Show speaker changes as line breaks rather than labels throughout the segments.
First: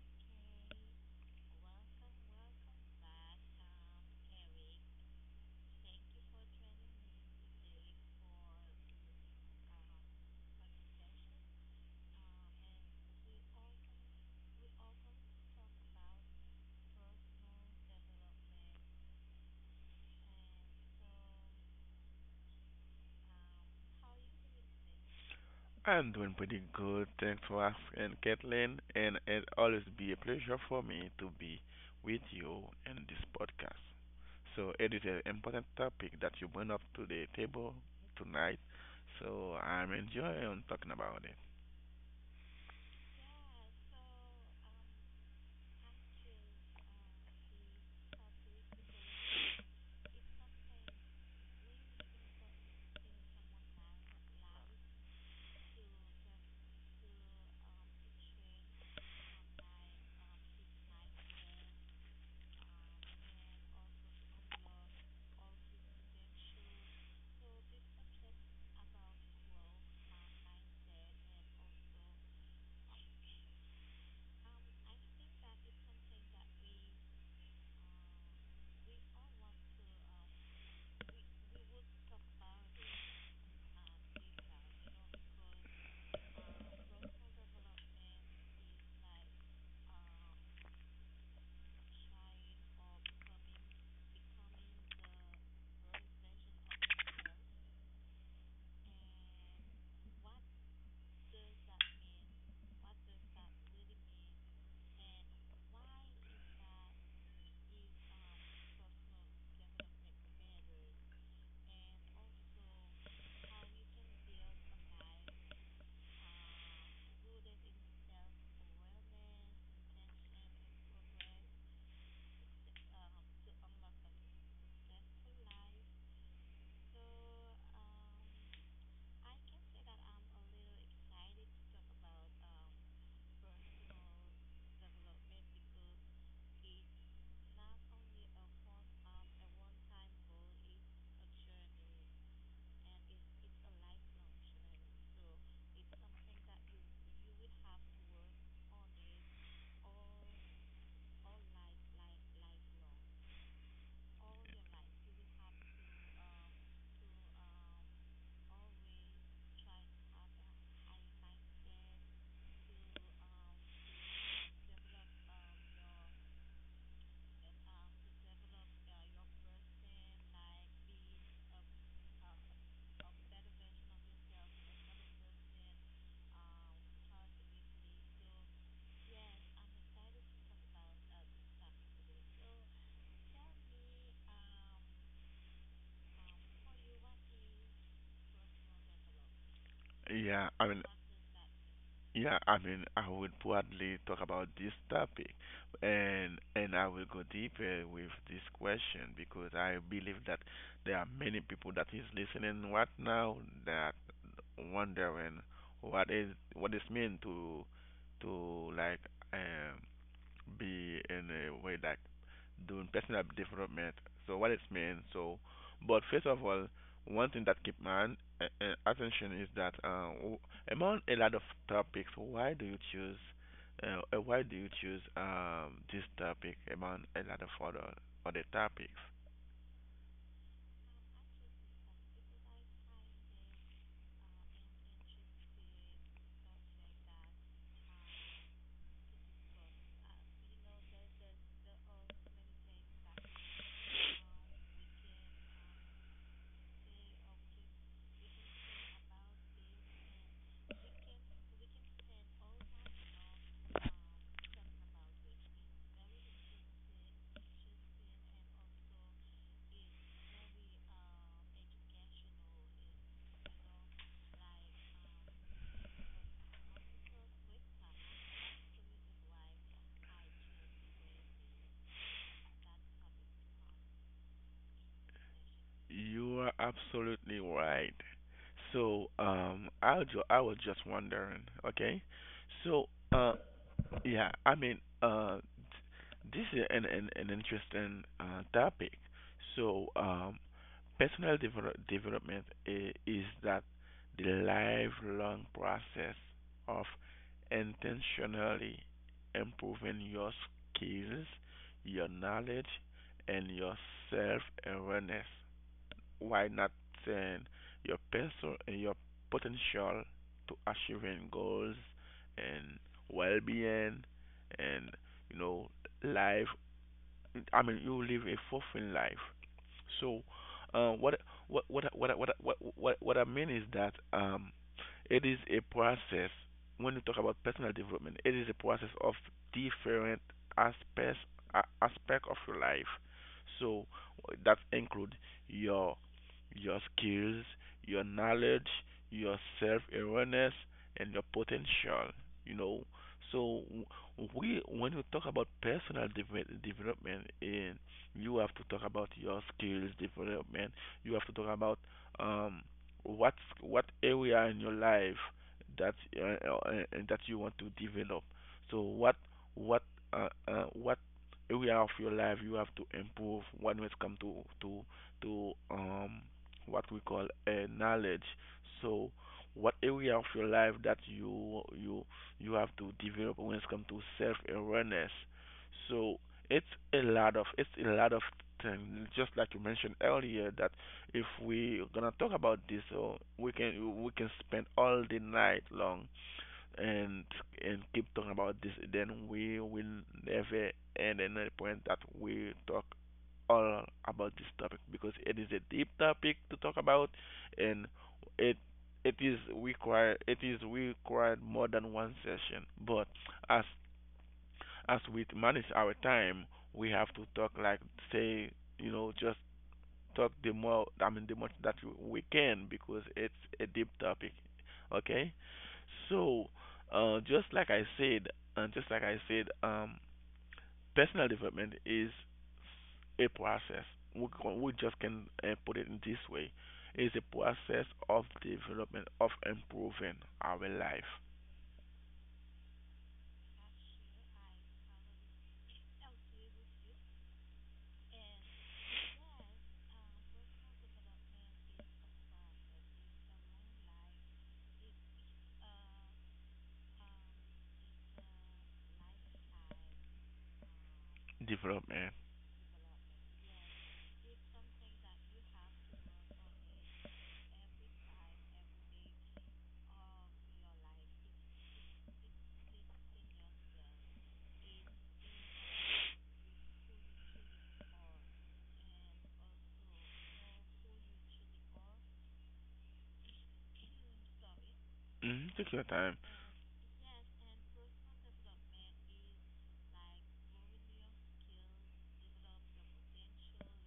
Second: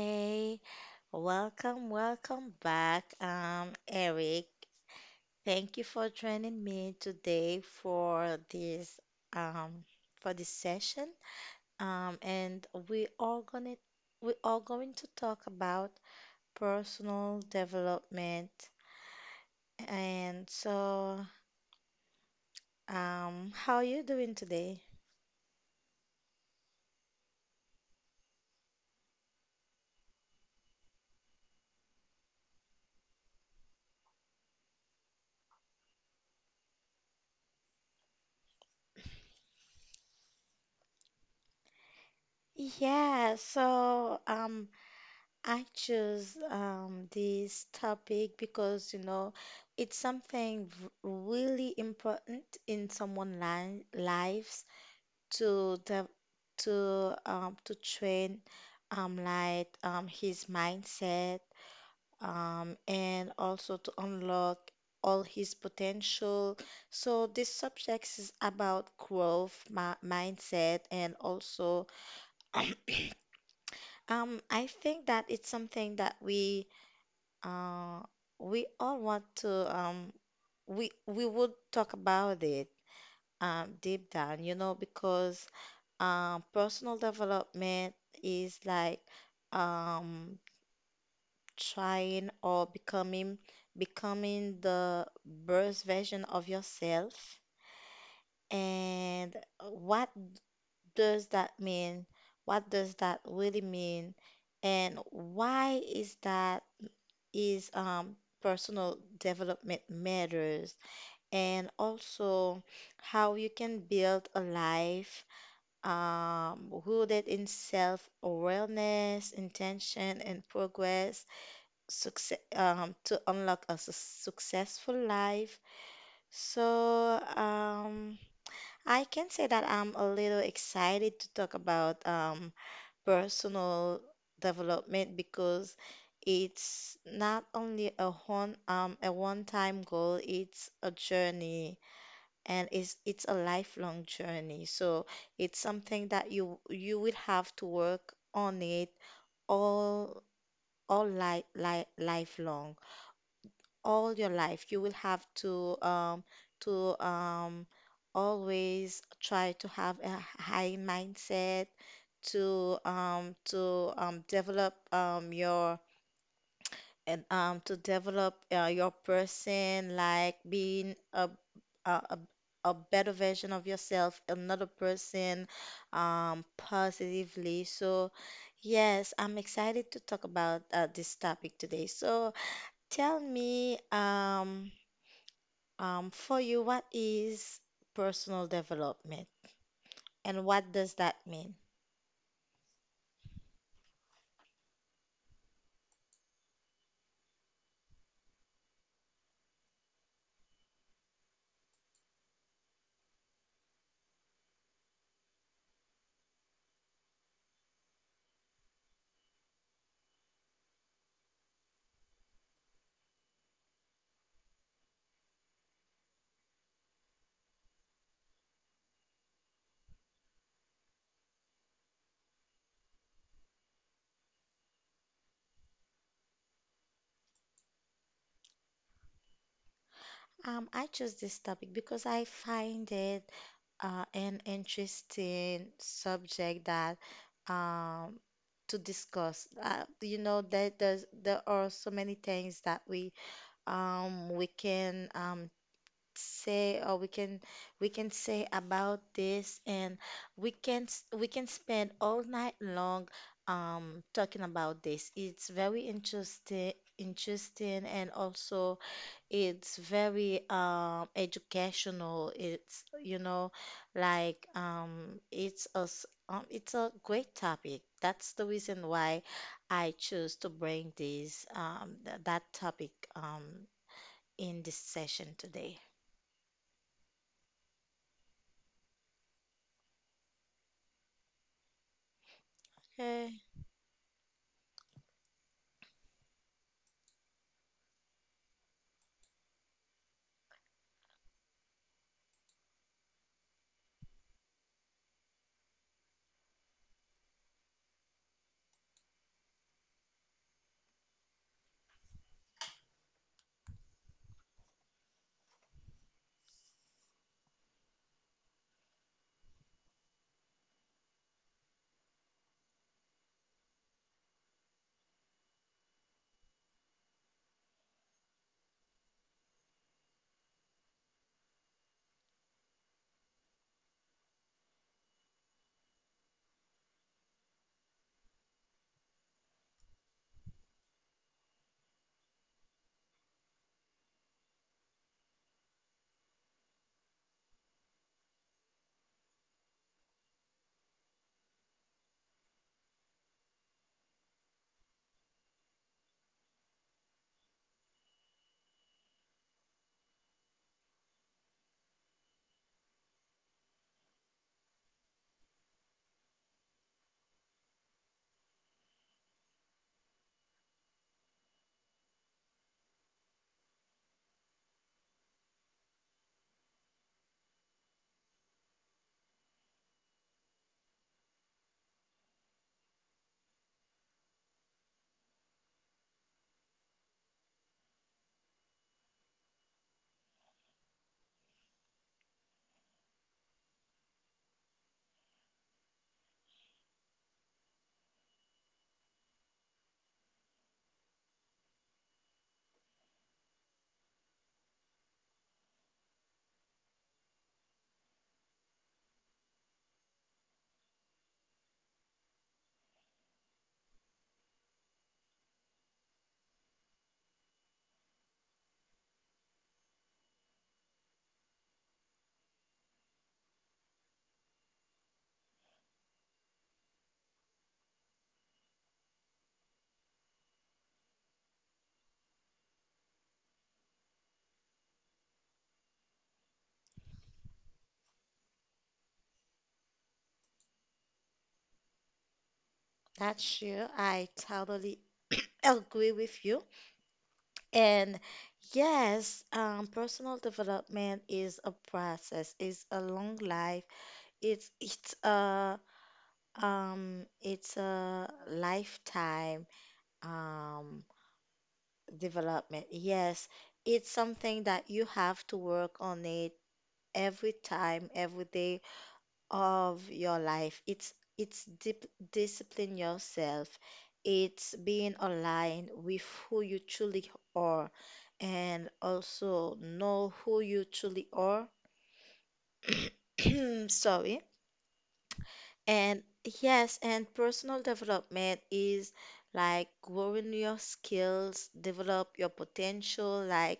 Okay, welcome, welcome back, Eric. Thank you for joining me today for um this session. And we are going to talk about personal development. And so, how are you doing today?
I'm doing pretty good. Thanks for asking, Kathleen. And it always be a pleasure for me to be with you in this podcast. So it is an important topic that you bring up to the table tonight. So I'm enjoying talking about it.
Yeah, I choose this topic because, you know, it's something really important in someone's li lives to the to train his mindset, and also to unlock all his potential. So this subject is about growth, mi mindset, and also I think that it's something that uh, we all want to we would talk about it deep down, you know, because personal development is like um trying or becoming the best version of yourself. And what does that mean? What does that really mean? And why is that is personal development matters, and also how you can build a life, rooted in self-awareness, intention, and progress success, to unlock a successful life. So I can say that I'm a little excited to talk about, personal development, because it's not only a one-time goal, it's a journey, and it's a lifelong journey. So it's something that you will have to work on it all all lifelong. All your life you will have to to um always try to have a high mindset to develop your, and to develop your person, like being a, a a better version of yourself, another person positively. So yes, I'm excited to talk about, this topic today. So tell me for you, what is personal development
Yeah,
and
I
what
mean,
does that mean?
Yeah, I mean, I would broadly talk about this topic, and I will go deeper with this question because I believe that there are many people that is listening right now that wondering what is this mean to like um be in a way like doing personal development. So what it means. So, but first of all, one thing that keep my attention is that among a lot of topics, why do you choose this topic among a lot of other topics?
I chose this topic because I find it, an interesting subject that, um, to discuss. You know that there are so many things that we can say or we can say about this, and we can spend all night long, talking about this. It's very interesting, interesting, and also. It's very educational. It's, you know, like it's a great topic. That's the reason why I chose to bring this th that topic in this session today.
You are absolutely right. So I was just wondering. Okay, so uh,
Okay,
yeah, I mean this is an interesting topic. So, personal develop development is that the lifelong process of intentionally improving your skills, your knowledge, and your self awareness. Why not saying your person, your potential to achieving goals and well being and you know life. I mean, you live a fulfilling life. So, uh, what what I mean is that it is a process. When you talk about personal development, it is a process of different aspects aspect of your life. So that include your skills, your knowledge, your self awareness, and your potential. You know, so when you talk about development, you have to talk about your skills development. You have to talk about um, what what area in your life that you want to develop. So what what area of your life you have to improve when it comes to to to what we call knowledge. So what area of your life that you have to develop when it comes to self awareness. So it's it's a lot of things. Just like you mentioned earlier, that if we're gonna talk about this, oh, we can spend all the night long and and keep talking about this, then we will never end in a point that we talk all about this topic because it is a deep topic to talk about, and it it is required more than one session. But as as we manage our time, we have to talk like, say, just talk the more. I mean the much that we can because it's a deep topic. Okay, so just like I said, and just like I said, um, personal development is a process. We just can put it in this way: it's a process of development of improving our life
that's you. I totally agree with you. And yes, personal development is a process. It's a long life. It's it's a it's a lifetime um
development.
development. Yes, it's something that you have to work on it every time, every day of your life. It's dip discipline yourself. It's being aligned with who you truly are, and also know who you truly are. Sorry.
Hmm. Take your time.
And yes, and personal development is like growing your skills, develop your potential, like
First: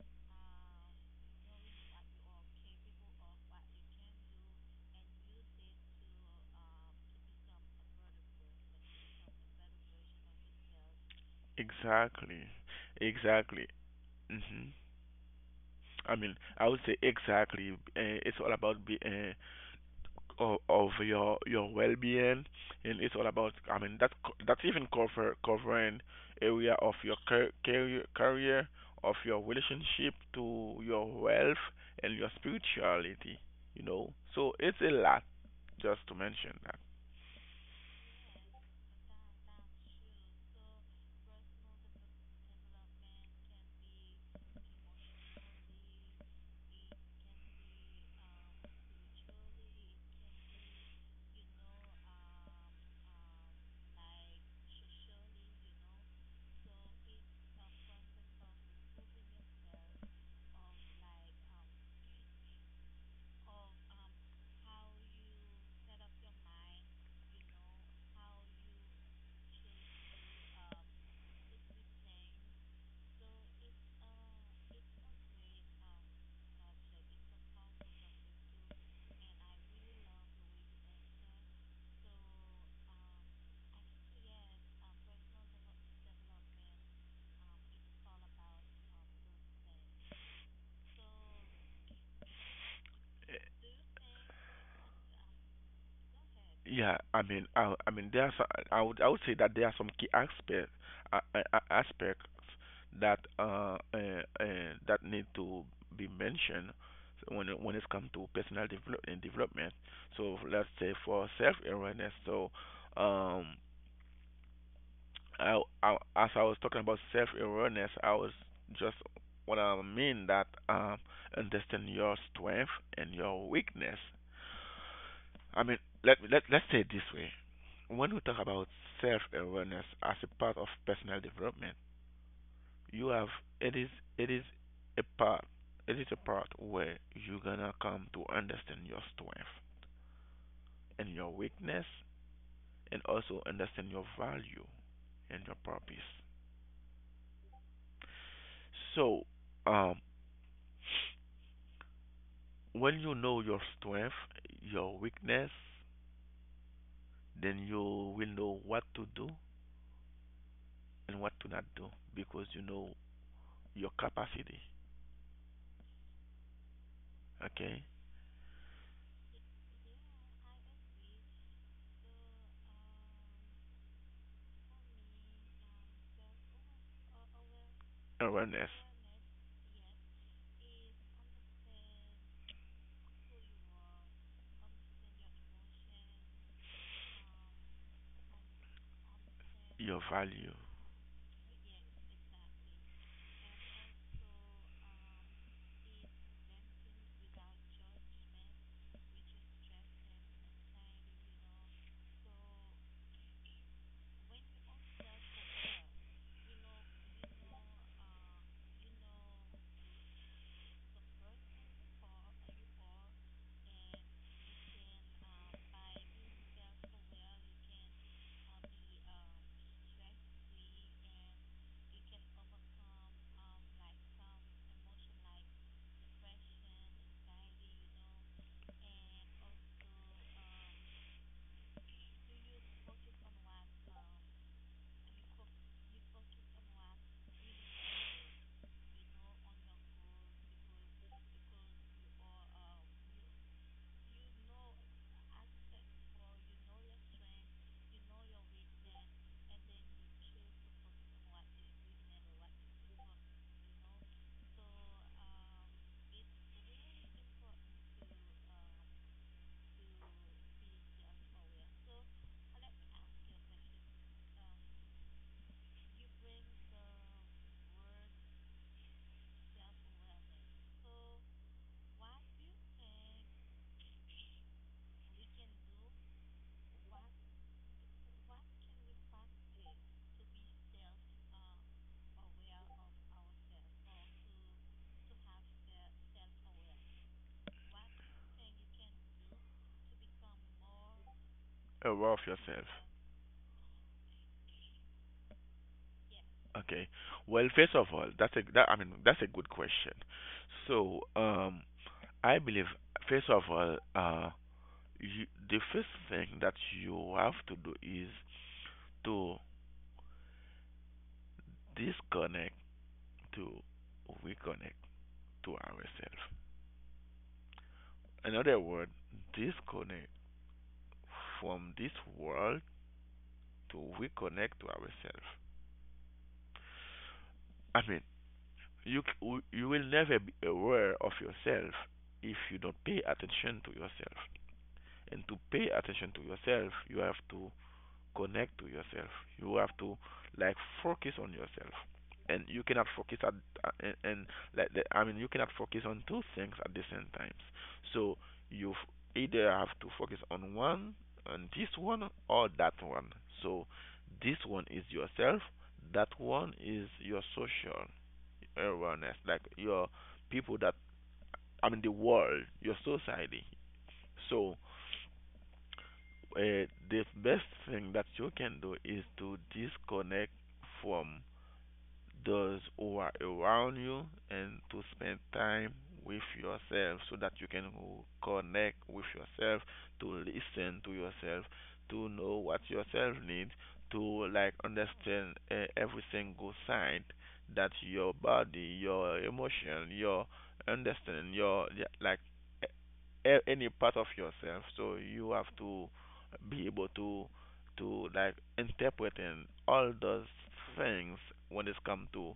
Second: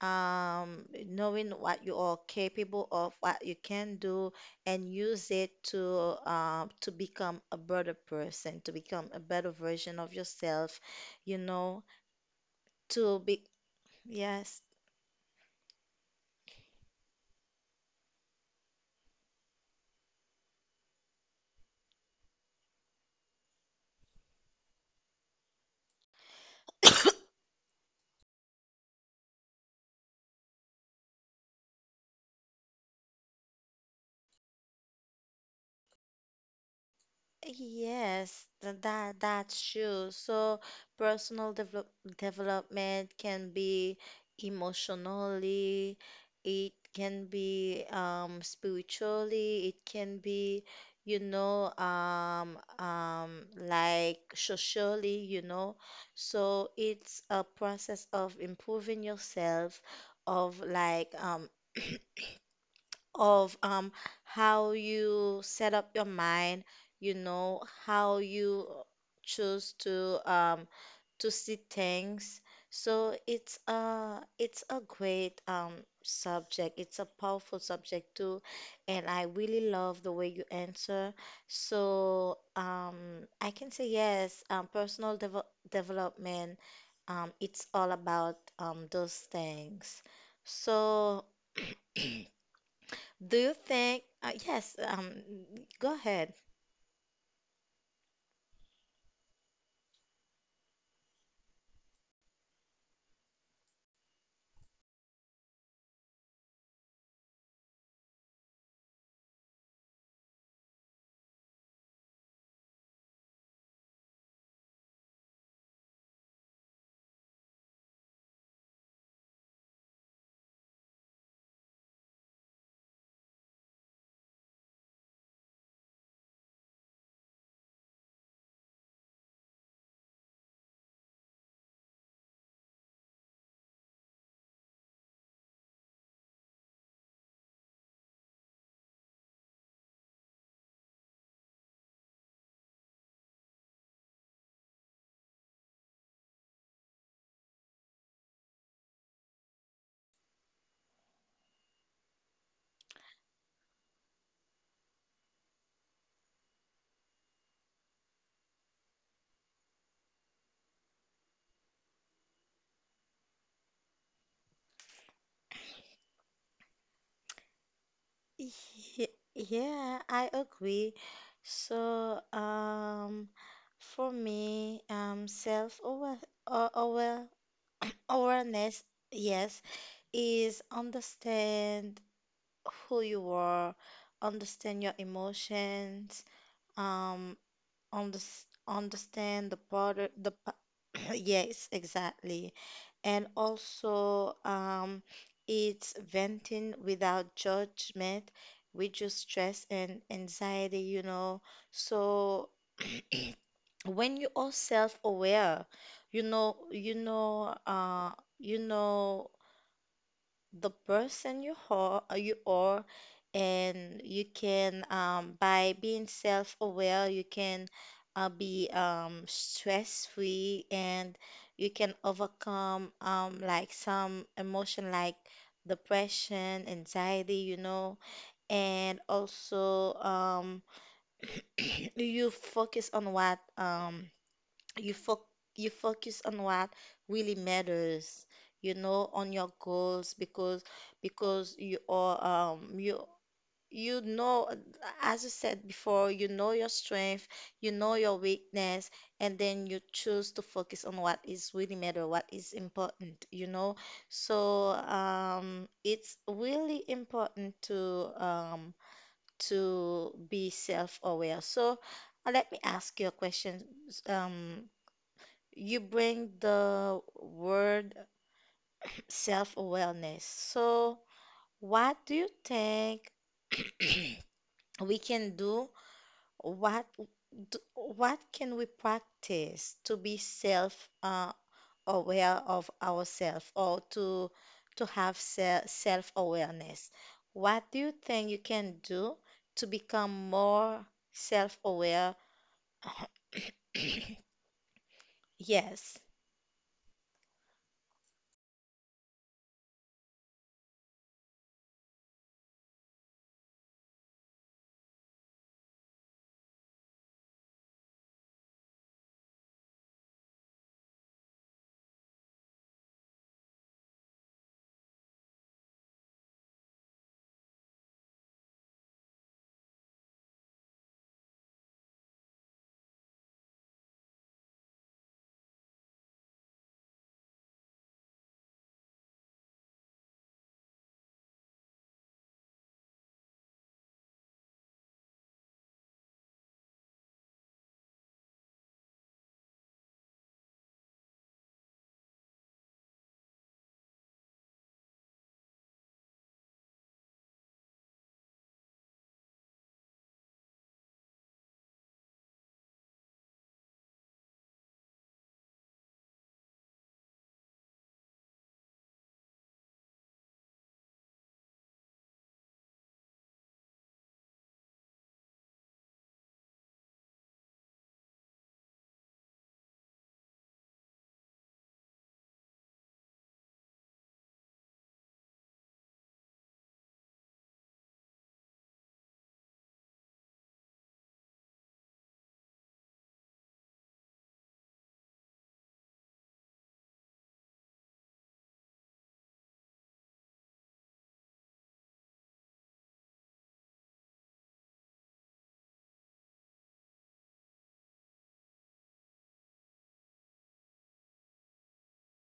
knowing what you are capable of, what you can do, and use it to, to become a better person, to become a better version of yourself, you know,
Exactly,
to be,
exactly.
yes.
Hmm. I mean, I would say exactly. It's all about of your well-being, and it's all about, I mean, that's that's even covering area of your career of your relationship to your wealth and your spirituality, so it's a lot just to mention.
Yes, that that's true. So personal development can be emotionally, it can be spiritually, it can be, you know, like socially, you know. So it's a process of improving yourself, of of how you set up your mind, you know, how you choose to, to see things. So it's a great, subject. It's a powerful subject too, and I really love the way you answer. So I can say yes, personal development. It's all about, those things. So. Do you think, yes, go ahead.
Yeah, I mean, there are I would say that there are some key aspects that need to be mentioned when it's come to personal development. So let's say for self awareness. So um, as I was talking about self awareness, I was just what I mean that understand your strength and your weakness. I mean, let's say it this way. When we talk about self-awareness as a part of personal development, you have, it is, it is a part, it is a part where you're gonna come to understand your strength and your weakness and also understand your value and your purpose. So, um, when you know your strength, your weakness, then you will know what to do and what to not do because you know your capacity. Okay?
Ye- Yeah, I agree. So, for me,
Awareness,
awareness, yes, is understand who you are, understand your emotions, um, understand the part
your
the
value,
Yes, exactly. And also, it's venting without judgment, reduce stress and anxiety, you know. So when you are self-aware, you know, you know the person you are, and you can by being self-aware you can, be stress-free, and you can overcome like some emotion like depression anxiety, you know, and also you focus on what you fo- you focus on what really matters, you know, on your goals, because you are you you know, as you said before, you know your strength, you know your weakness, and then you choose to focus on what is really matter, what is important, you know. So it's really important to be self-aware. So, let me ask you a question, um, you bring the word self-awareness. So, what do you think we can do? What what can we practice to be self, aware of ourselves, or to have self-awareness? What do you think you can do to become more
aware
self-aware?
of yourself.
Yes.
Okay. Well, first of all, that's a that I mean that's a good question. So, I believe first of all, the first thing that you have to do is to disconnect, to reconnect to ourselves. In other words, disconnect from this world to reconnect to ourselves. I mean, You will never be aware of yourself if you don't pay attention to yourself. And to pay attention to yourself, you have to connect to yourself. You have to, like, focus on yourself, and you cannot focus at uh, and, and I mean you cannot focus on two things at the same time. So you either have to focus on one, on this one or that one. So this one is yourself, that one is your social awareness, like your people that, I mean, the world, your society. So the best thing that you can do is to disconnect from those who are around you and to spend time with yourself so that you can connect with yourself, to listen to yourself, to know what yourself needs, to, like, understand every single sign that your body, your emotion, your understanding, your, yeah, like any part of yourself. So you have to be able to, like, interpreting all those things when it's come to,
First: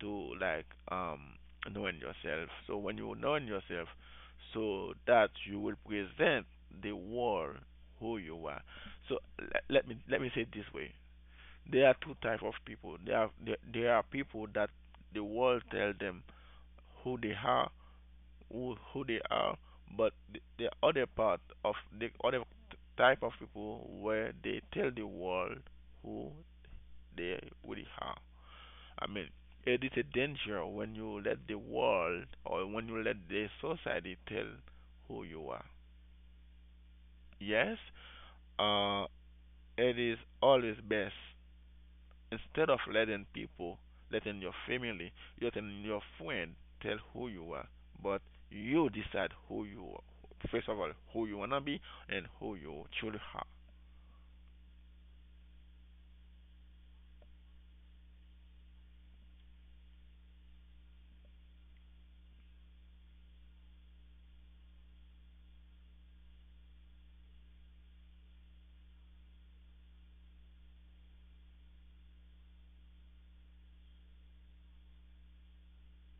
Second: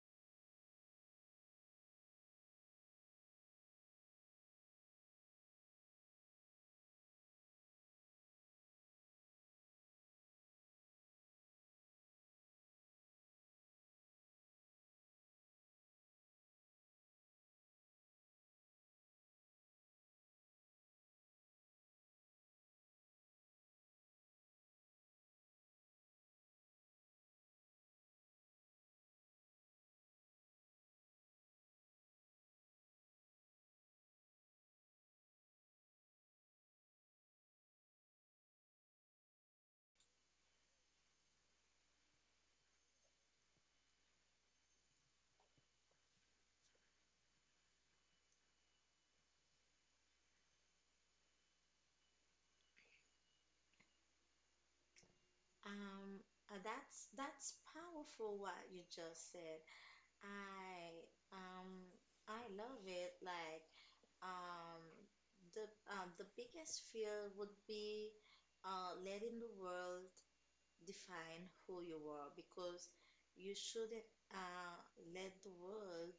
to like um knowing yourself. So when you knowing yourself, so that you will present the world who you are. So let me say it this way: there are two type of people. There are people that the world tell them who they are, who who they are, but the other part of the other type of people where they tell the world who they really are. I mean, it is a danger when you let the world or when you let the society tell who you are. Yes, uh, it is always best. Instead of letting people, letting your family, letting your friend tell who you are, but you decide who you are. First of all, who you wanna be and who you truly are.
Um, that's powerful what you just said. I um I love it. Like um the the biggest fear would be letting the world define who you are, because you shouldn't let the world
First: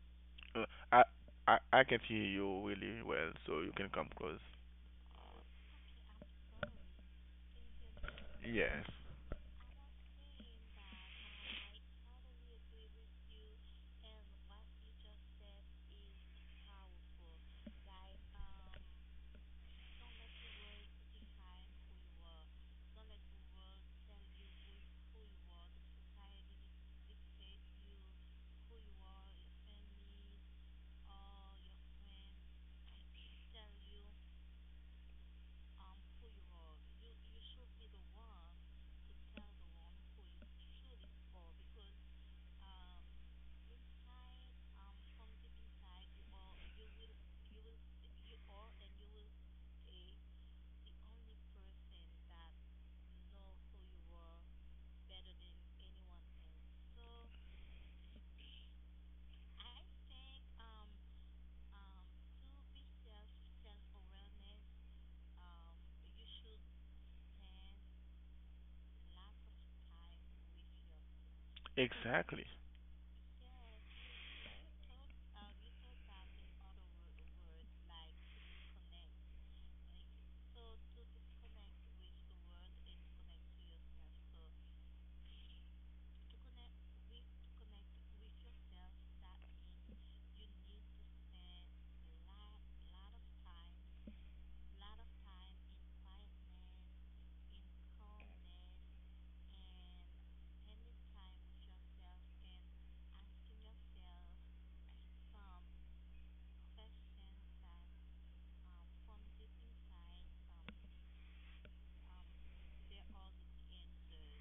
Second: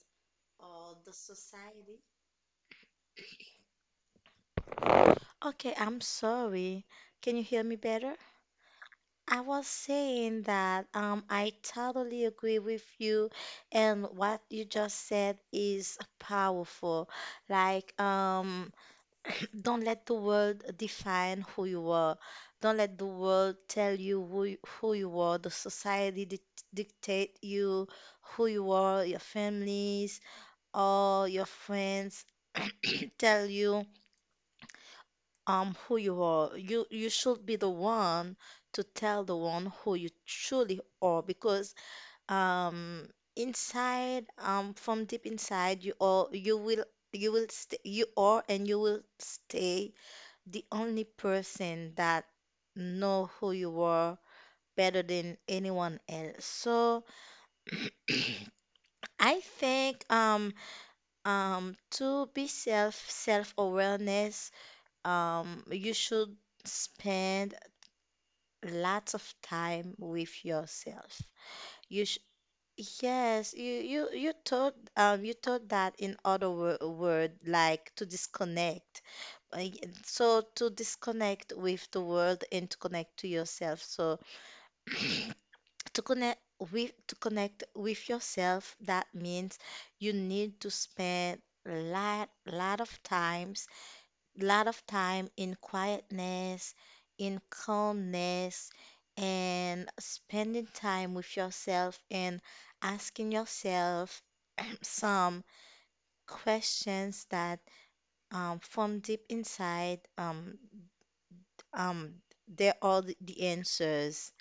Uh,
or
I,
the
I can
society.
hear you really well, so you can come close.
Okay, I'm sorry. Can you hear me better?
Yes,
I was saying that I totally agree with you, and what you just said is powerful. Like, don't let the world define who you are. Don't let the world tell you who, who you are. The society dictate you who you are. Your families or your friends tell you who you are. You should be the one to tell the one who you truly are, because um inside from deep inside you will stay you are, and you will stay the only person that know who you were better than anyone else. So I think to be self awareness you should spend lots of time with yourself. You sh
exactly.
yes you thought that in other wo word, like to disconnect. Uh, y- So to disconnect with the world and to connect to yourself. So to connect to connect with yourself that means you need to spend lot of times, lot of time in quietness, in calmness, and spending time with yourself, and asking yourself some questions that from deep inside um, they're all the answers.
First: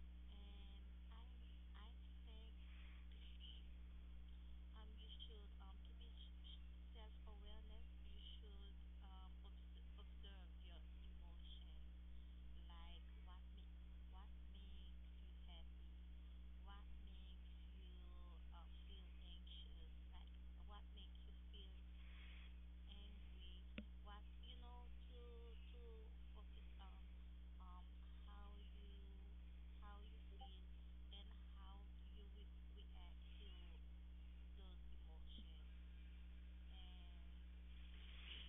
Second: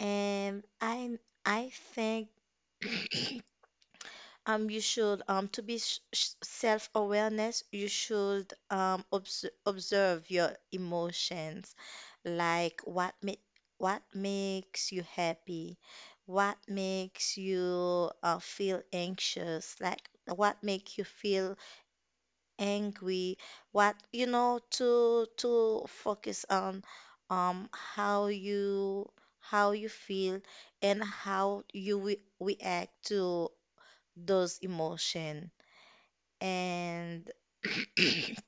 And I think you should to be sh sh self-awareness, you should observe your emotions, like what makes you happy, what makes you feel anxious, like what make you feel angry, what, you know, to focus on um how you how you feel and how you re react to those emotion, and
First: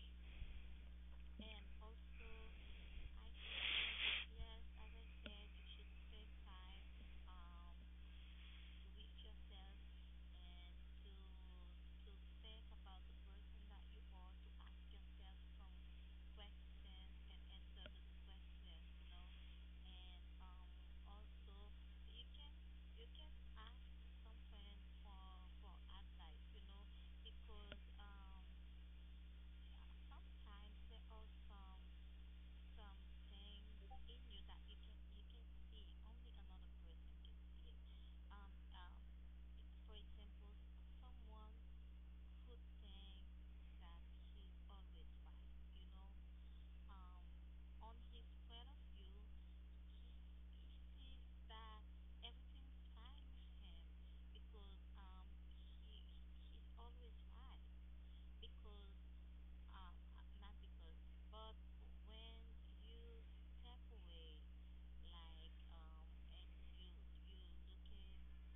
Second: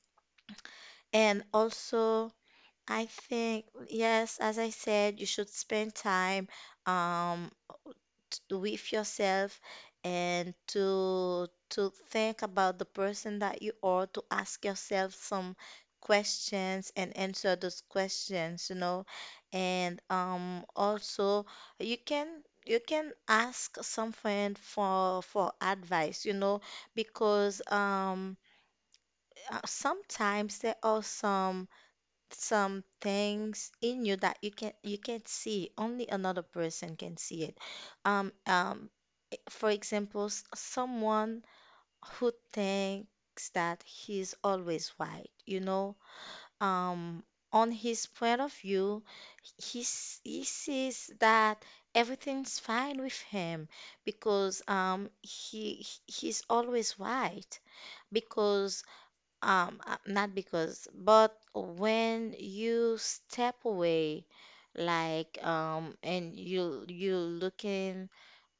and also I think yes, as I said, you should spend time um with yourself, and to think about the person that you are, to ask yourself some questions and answer those questions, you know. And also you can you can ask some friend for advice, you know, because sometimes there are some things in you that you can't see. Only another person can see it. Um, um, for example, someone who thinks that he's always right, you know, um, on his point of view, he sees that everything's fine with him, because he's always right. Because not because, but when you step away, like and you looking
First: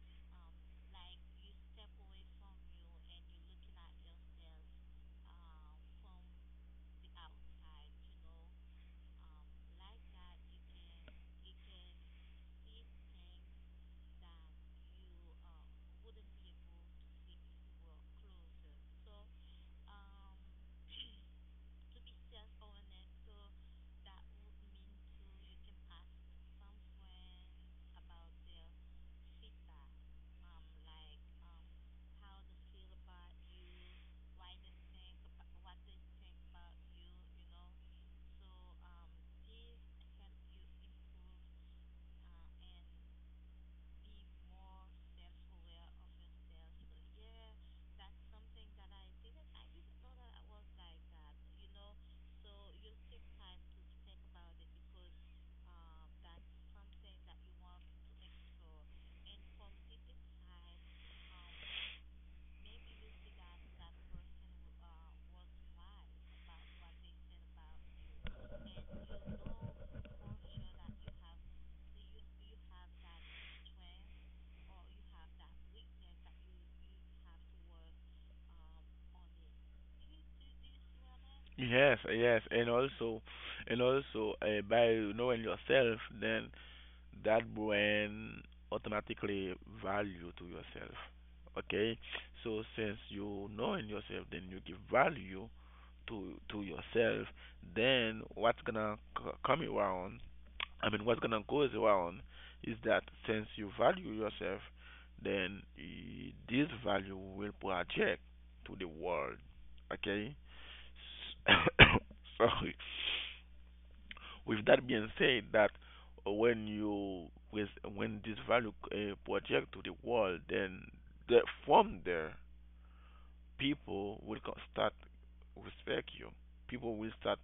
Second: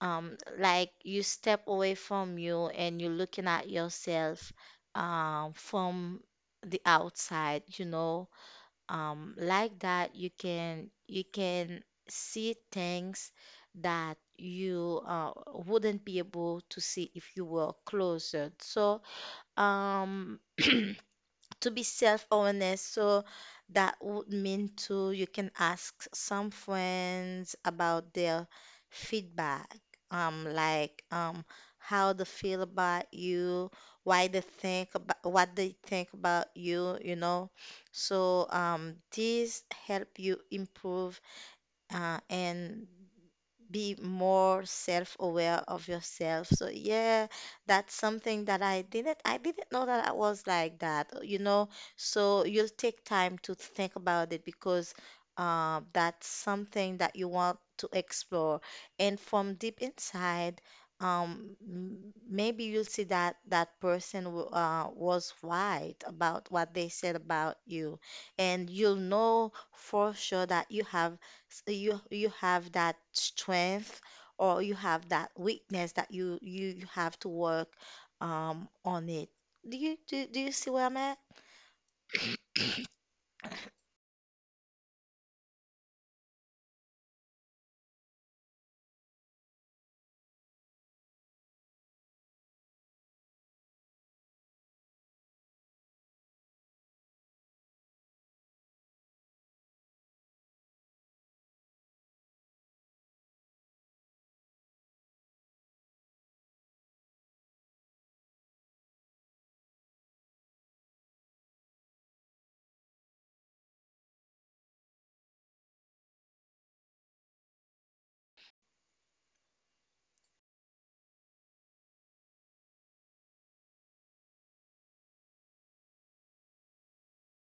like you step away from you, and you're looking at yourself from the outside, you know, like that you can see things that you wouldn't be able to see if you were closer. So um to be self awareness, so that would mean to you can ask some friends about their feedback, like how they feel about you, why they think about what they think about you, you know. So this help you improve, and be more self-aware of yourself. So yeah, that's something that I didn't know that I was like that, you know. So you'll take time to think about it, because that's something that you want to explore. And from deep inside, maybe you'll see that that person was right about what they said about you, and you'll know for sure that you have you have that strength, or you have that weakness that you have to work on it. Do you see where I'm at?
Yes, yes, and also, by knowing yourself, then that brain automatically value to yourself. Okay, so since you knowing yourself, then you give value to yourself. Then what's gonna come around, I mean what's gonna goes around, is that since you value yourself, then this value will project to the world. Okay. S- sorry. With that being said, that when you with, when this value project to the world, then the, from there people will start respect you. People will start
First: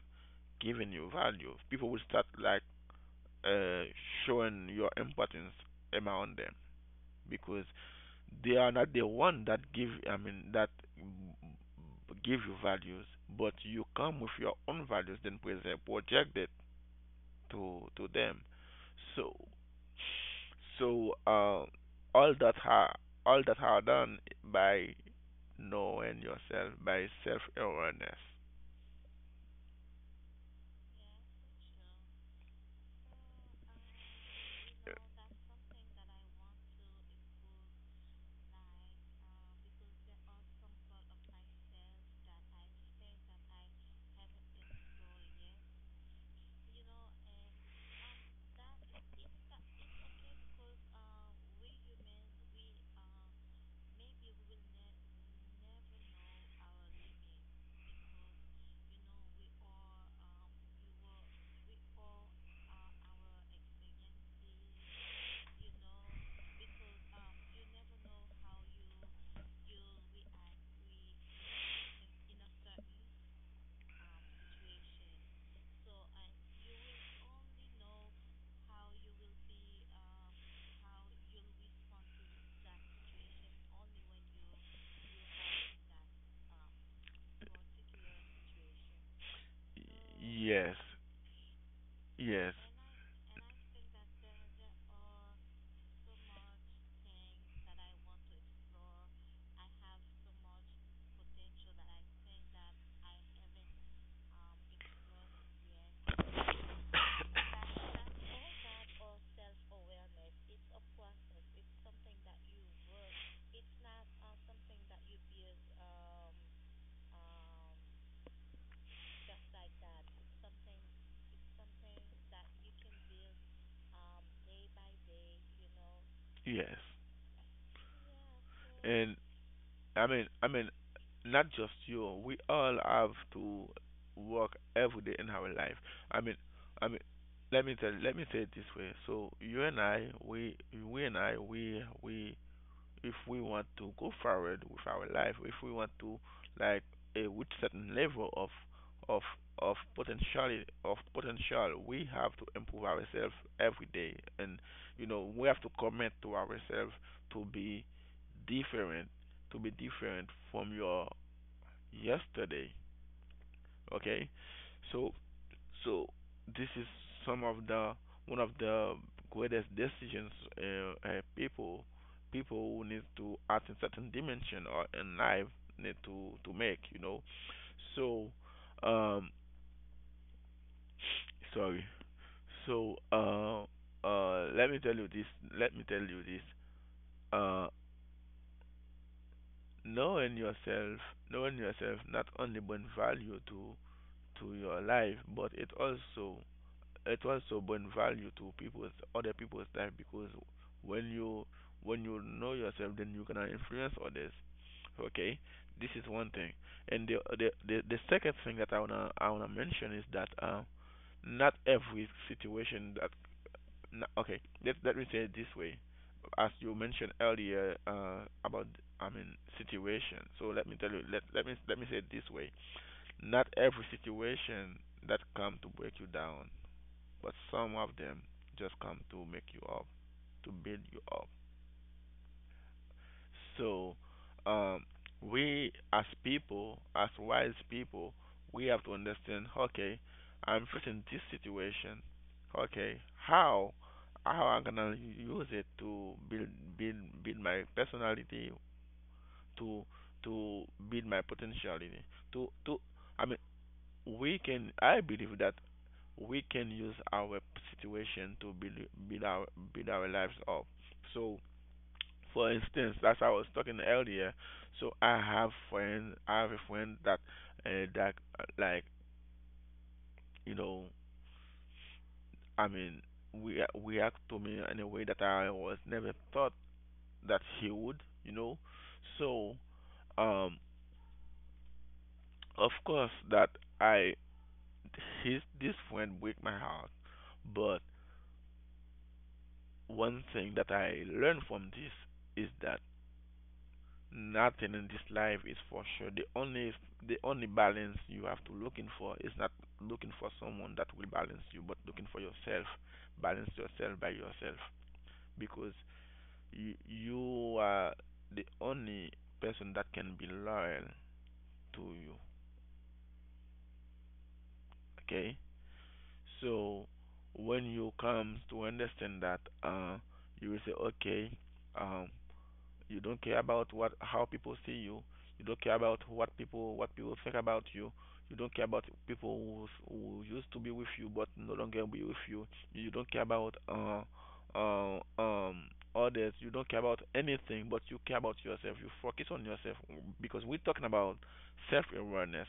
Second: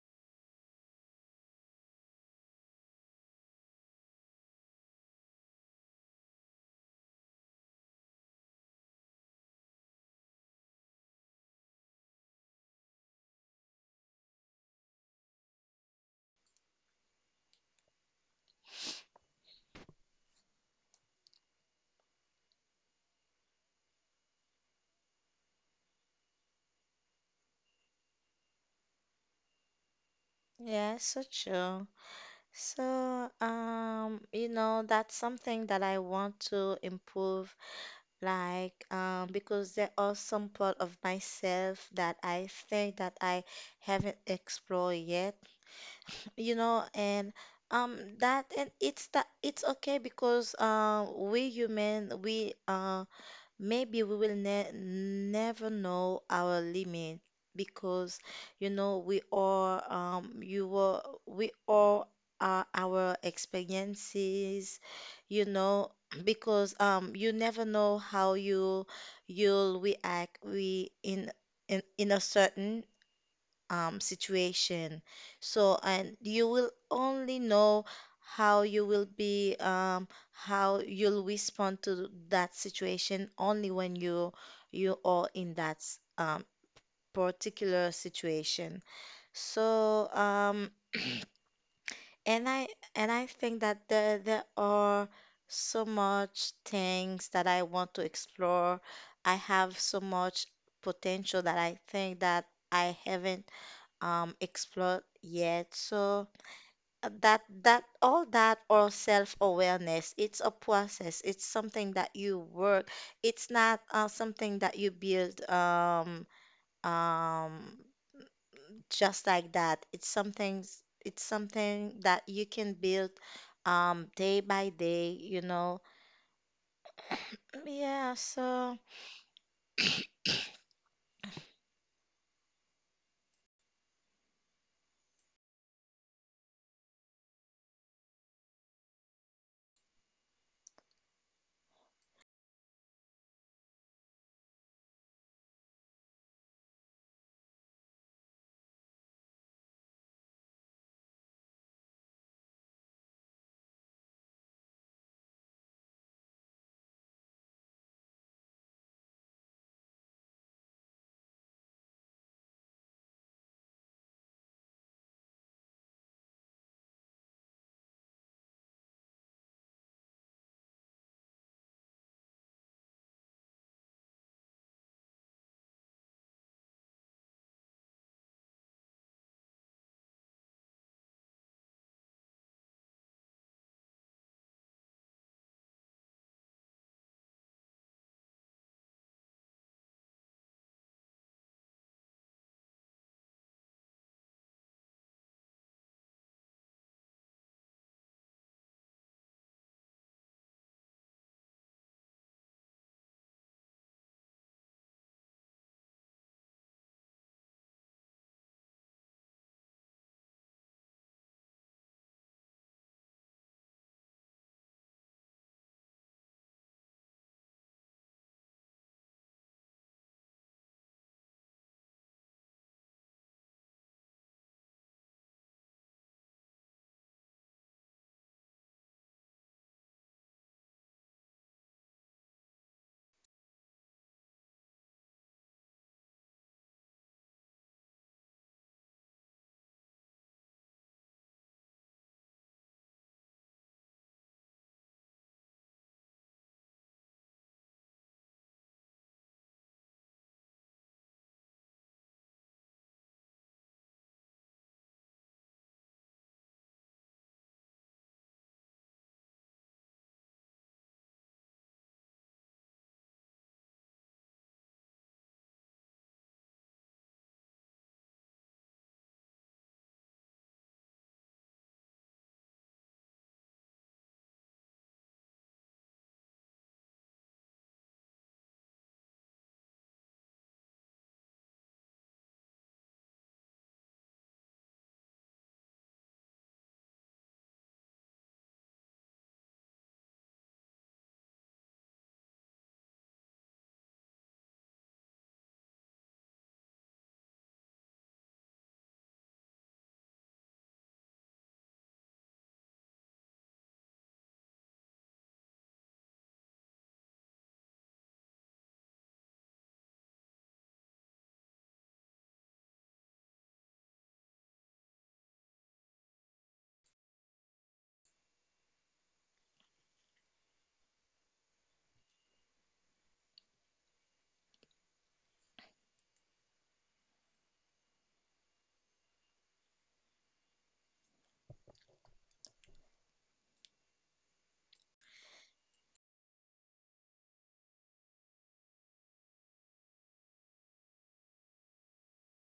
giving you value. People will start, like, uh, showing your importance among them because they are not the one that give, I mean that give you values, but you come with your own values, then present project it to them. So so uh, all that are all that are done by knowing yourself, by self awareness.
Yeah, so true. So, you know, that's something that I want to improve, like, because there are some part of myself that I think that I haven't explored yet. You know and that and it's that it's okay because we human, we maybe we will ne never know our limit because we all you were we all are our experiences you know because you never know how you'll react we in a certain situation. And you will only know how you will be, how you'll respond to that situation only when you are in that um, particular situation. So, um,
Yes,
and
yes,
I and I think that there are so much things that I want to explore. I have so much potential that I think that I haven't explored yet. So that that all that or self-awareness, it's a process. It's something that you work. It's not something that you build um, just like that. It's something that you can build day by day.
yes.
Yeah, so
And I mean, not just you. We all have to work every day in our life. I mean, I mean, let me say it this way. So you and I, we and I, we, we, if we want to go forward with our life, if we want to, like, a with certain level of of potential we have to improve ourselves every day, and we have to commit to ourselves to be different, from your yesterday. Okay, so so this is some of the one of the greatest decisions uh, uh, people people who need to act in certain dimension or in life need to make. You know, so um, sorry. So let me tell you this. Let me tell you this. Uh, knowing yourself, knowing yourself, not only bring value to your life, but it also bring value to people's other people's life because when you when you know yourself, then you can influence others. Okay, this is one thing. And the second thing that I want to mention is that not every situation that n okay let me say it this way. As you mentioned earlier about, I mean, situation. So let me say it this way: not every situation that come to break you down, but some of them just come to make you up, to build you up. So um, we as people, as wise people, we have to understand. Okay, I'm facing this situation. Okay, how I'm gonna use it to build build my personality, to to build my potentiality, to I mean we can I believe that we can use our situation to build build our build our lives up. So, for instance, as I was talking earlier, so I have a friend that uh, that uh, like you know, I mean, we react to me in a way that I was never thought that he would, So, um, of course that I his this friend break my heart, but one thing that I learned from this is that nothing in this life is for sure. The only balance you have to looking for is not looking for someone that will balance you, but looking for yourself. Balance yourself by yourself because you are the only person that can be loyal to you. Okay, so when you come to understand that, you will say, okay, um, you don't care about what how people see you. You don't care about what people think about you. You don't care about people who used to be with you but no longer be with you. You don't care about uh, um others. You don't care about anything, but you care about yourself. You focus on yourself because we're talking about self-awareness.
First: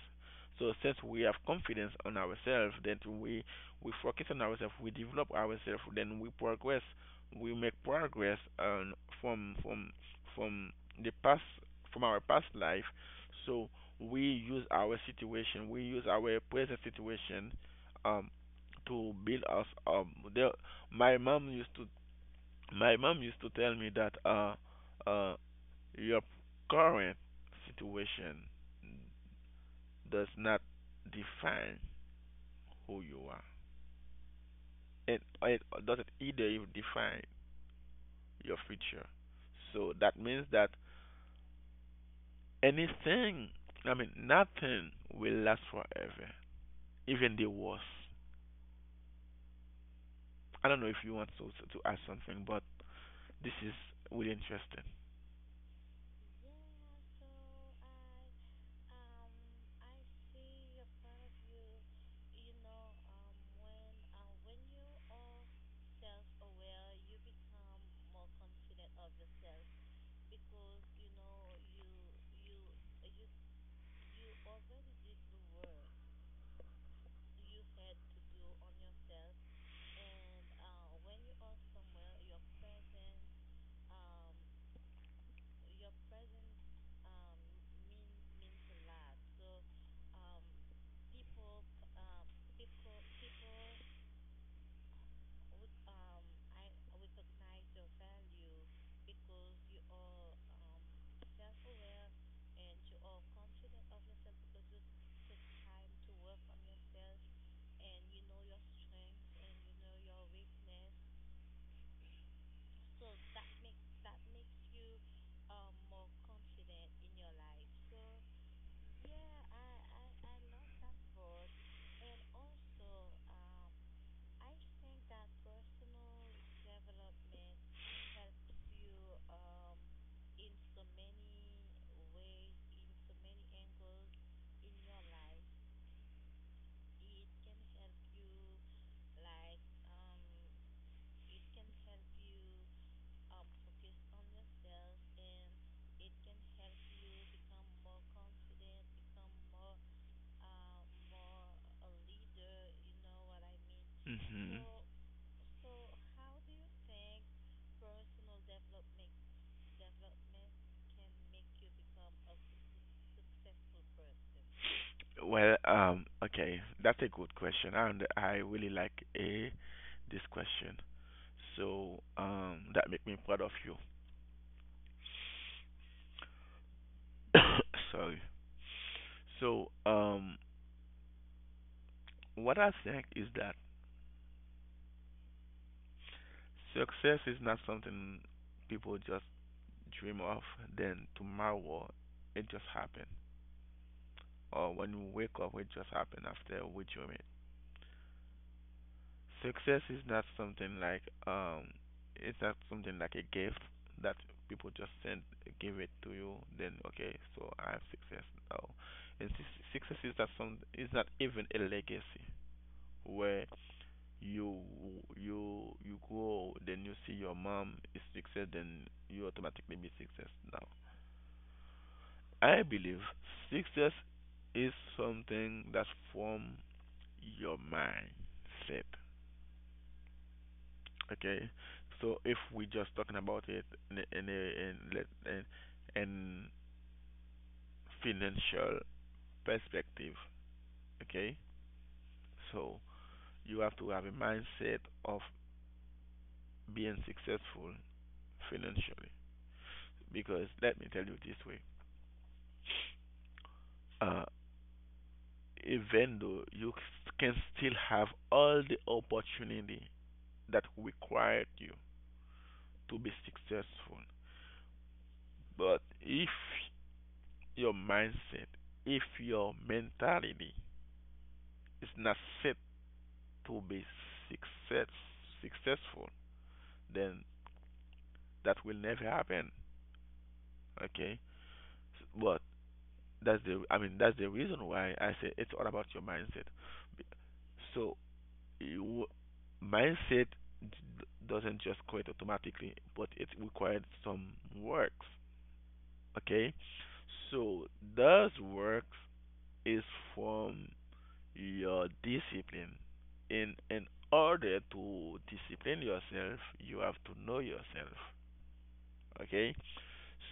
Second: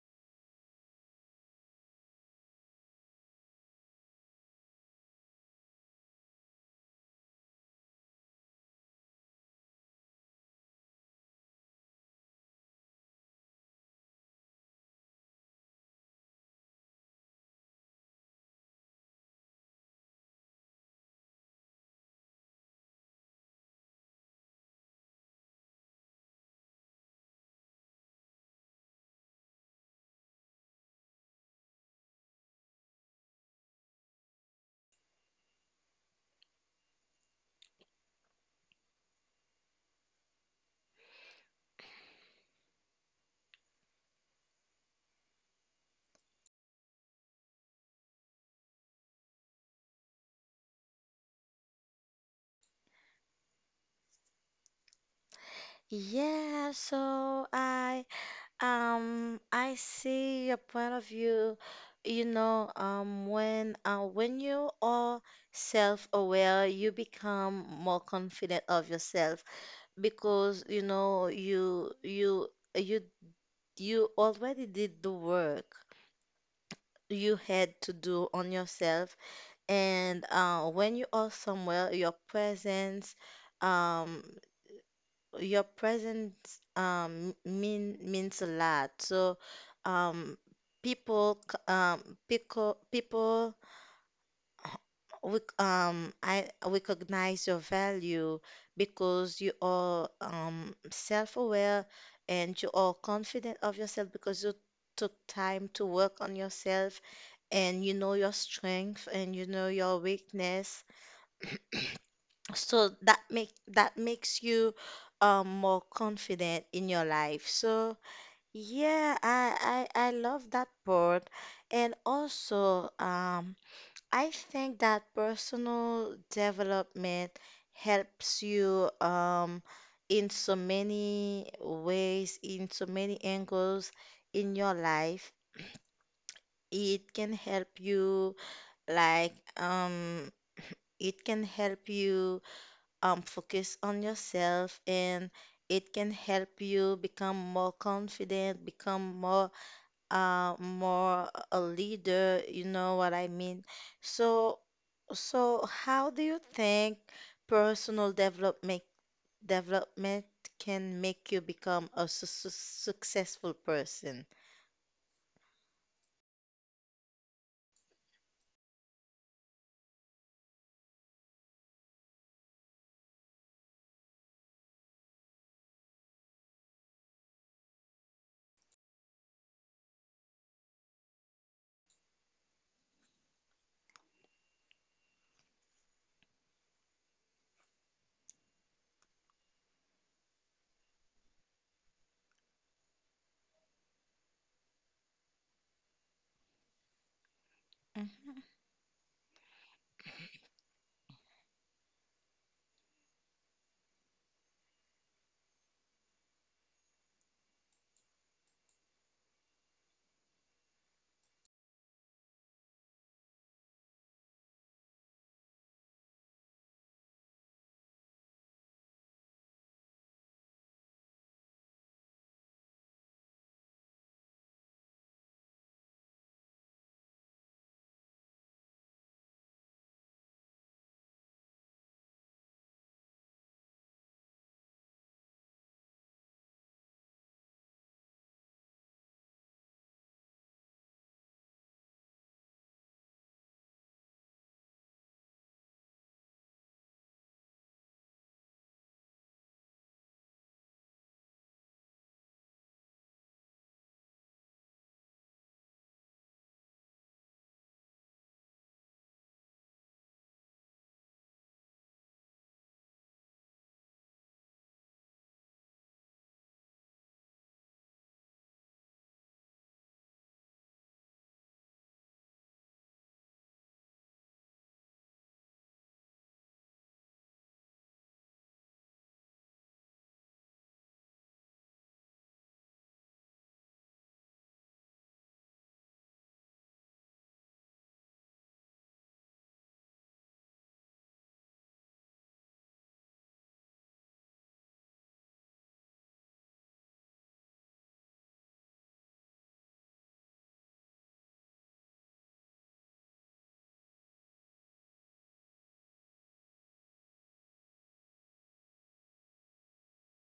So since we have confidence on ourselves, then we focus on ourselves, we develop ourselves, then we make progress from from from the past, from our past life. So we use our situation we use our present situation um to build us there My mom used to my mom used to tell me that uh your current situation does not define who you are, and it doesn't either even define your future. So that means that anything, nothing will last forever, even the worst. I don't know if you want to, add something, but this is really interesting.
yeah, so I see your point of view. You know, when you are self-aware, you become more confident of yourself because you know you you already did the work you had to do on yourself. And when you are somewhere, your presence. Um, your presence means a lot. So um people c- people people rec- I recognize your value because you are self-aware, and you are confident of yourself because you took time to work on yourself, and you know your strength and you know your weakness. So that makes you more confident in your life. So, yeah, I love that part. And also, I think that personal development helps you in so many ways, in so many angles in your life. It can help you like um it can help you focus on yourself, and it can help you become more confident, become more a leader, you know what I mean? So so how do you think personal development development can make you become a successful person?
Hmm. Well, okay, that's a good question, and I really like a this question. So, that make me proud of you. Sorry. So, what I think is that success is not something people just dream of, then tomorrow it just happened. Or when you wake up, it just happened after we dream it.
Mhm.
Success is not something like it's not something like a gift that people just send give it to you. Then okay, so I have success now. And success is not some is not even a legacy where you you go, then you see your mom is success, then you automatically be success now. I believe success is something that form your mindset. Okay, so if we just talking about it in a, in a, in, let- in financial perspective, okay, so you have to have a mindset of being successful financially because let me tell you this way. Uh, even though you can still have all the opportunity that required you to be successful. But if your mindset, if your mentality is not set to be success, successful, then that will never happen. Okay, but that's the that's the reason why I say it's all about your mindset. So you, mindset doesn't just create automatically, but it requires some works. Okay, so those works is from your discipline. In order to discipline yourself, you have to know yourself. Okay?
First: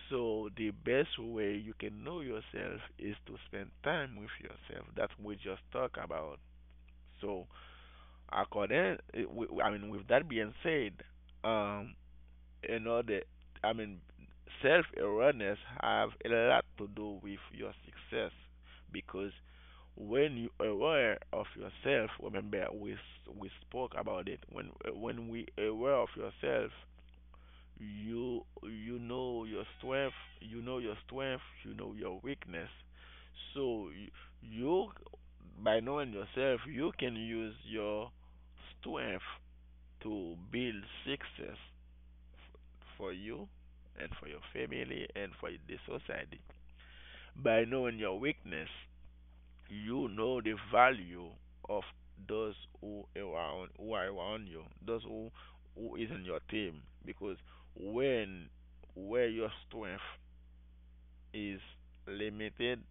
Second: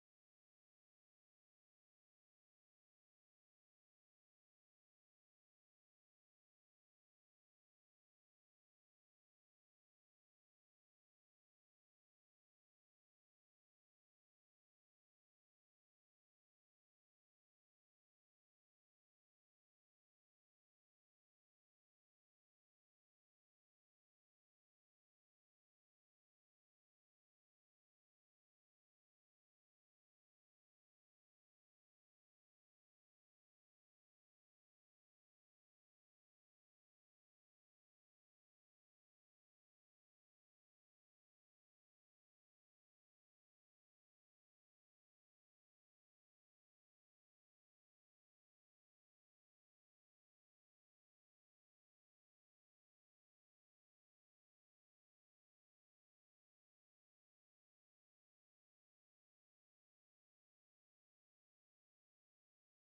So the best way you can know yourself is to spend time with yourself. That's what we just talked about. So according, eh, I mean, with that being said, um, you know the i mean self awareness have a lot to do with your success because when you aware of yourself remember we spoke about it when we aware of yourself, you know your strength, you know your weakness. So you by knowing yourself you can use your strength to build success for you and for your family and for the society. By knowing your weakness, you know the value of those who are around, those who is in your team. Because when where your strength is limited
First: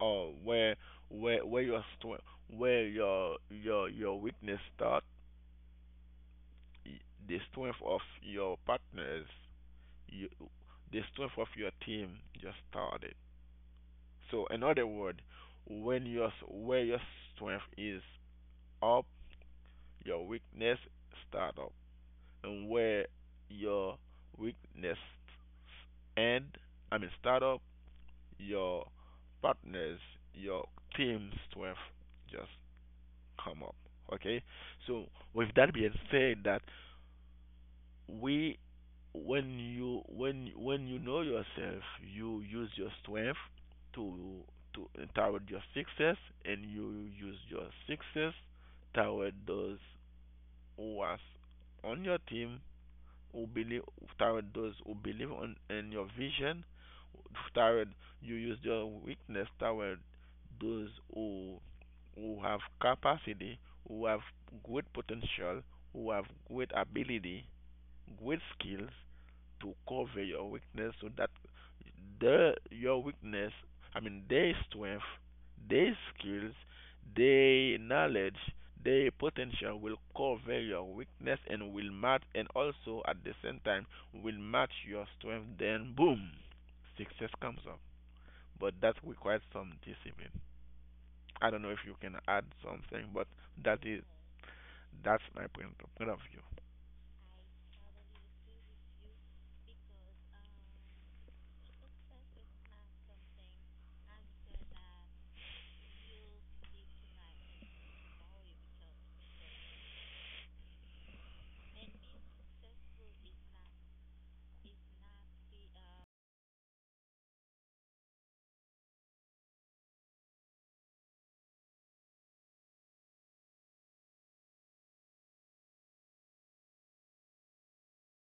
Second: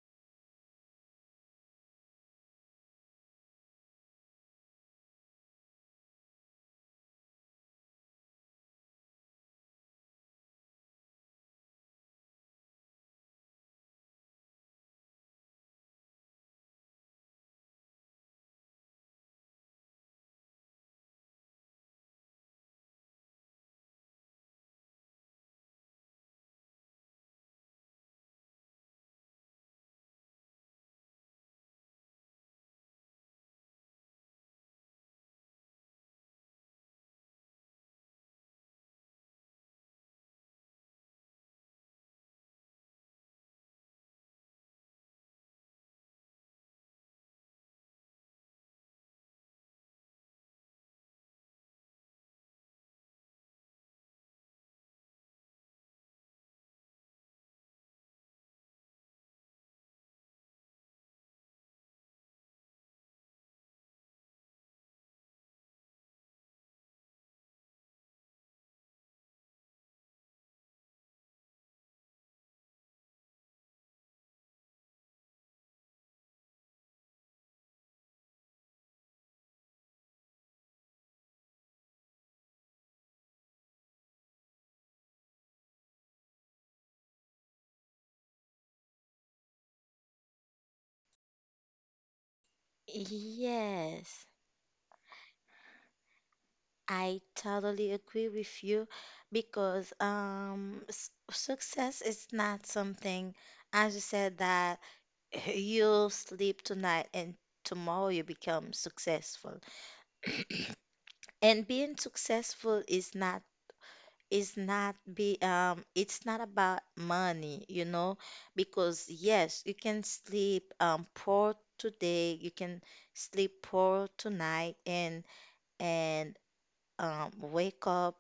or where where your strength where your weakness start, the strength of your partners you, the strength of your team just started. So, in other words, when your where your strength is up, your weakness start up, and where your weakness end, I mean start up, your partners, your team strength just come up. Okay. So, with that being said, that we when you know yourself, you use your strength to to toward your success, and you use your success toward those who are on your team, who believe toward those who believe on in your vision. Toward you use your weakness toward those who have capacity, who have great potential, who have great ability, great skills, to cover your weakness so that the your weakness I mean their strength, their skills, their knowledge, their potential will cover your weakness and will match, and also at the same time will match your strength, then boom, success comes up. But that requires some discipline. I don't know if you can add something, but that is
Yes,
that's my point of view.
I totally agree with you because s success is not something, as you said, that you sleep tonight and tomorrow you become successful. And being successful is not be it's not about money, you know, because yes, you can sleep poor today, you can sleep poor tonight, and wake up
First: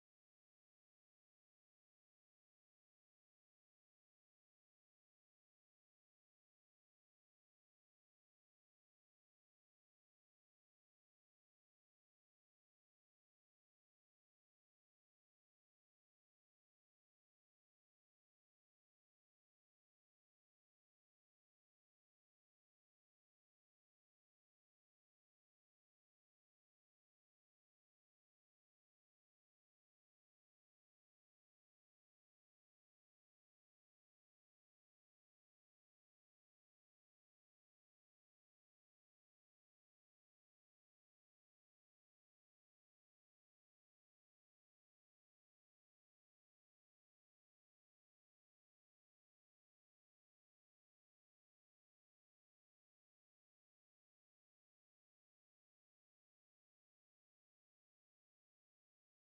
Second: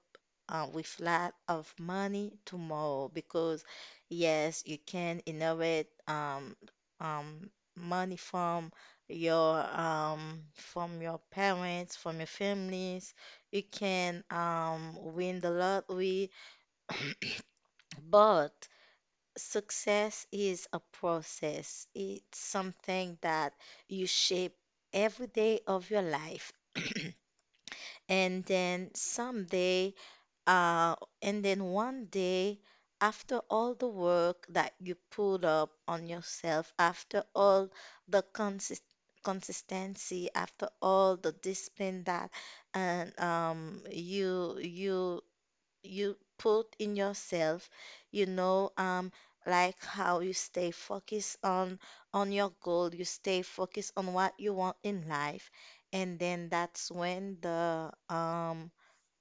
with lot of money tomorrow, because yes, you can inherit um, money from your parents, from your families. You can win the lottery, but success is a process. It's something that you shape every day of your life. And then someday Uh, and then one day, after all the work that you put up on yourself, after all the consistency, after all the discipline that and you put in yourself, you know, like how you stay focused on your goal, you stay focused on what you want in life, and then that's when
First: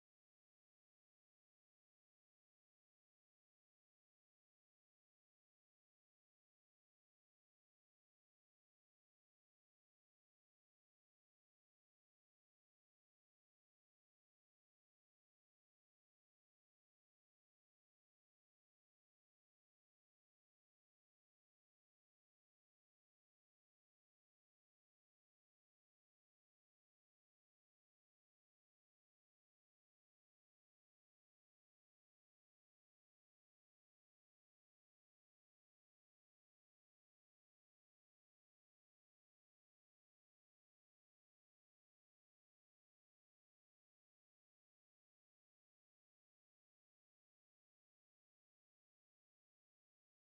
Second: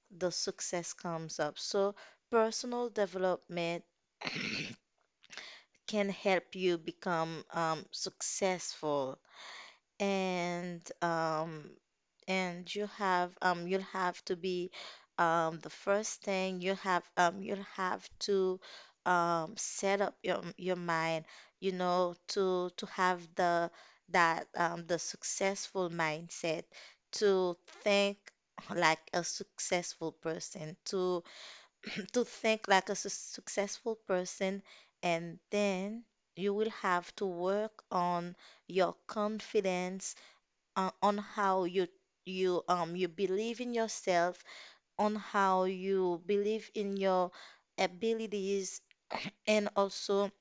the success comes up. So personal development can help you become successful. And and you'll have to be the first thing, you'll have to set up your mind, you know, to have the successful mindset, to think like a successful person to to think like a successful person. And then you will have to work on your confidence, on how you believe in yourself, on how you believe in your abilities, and also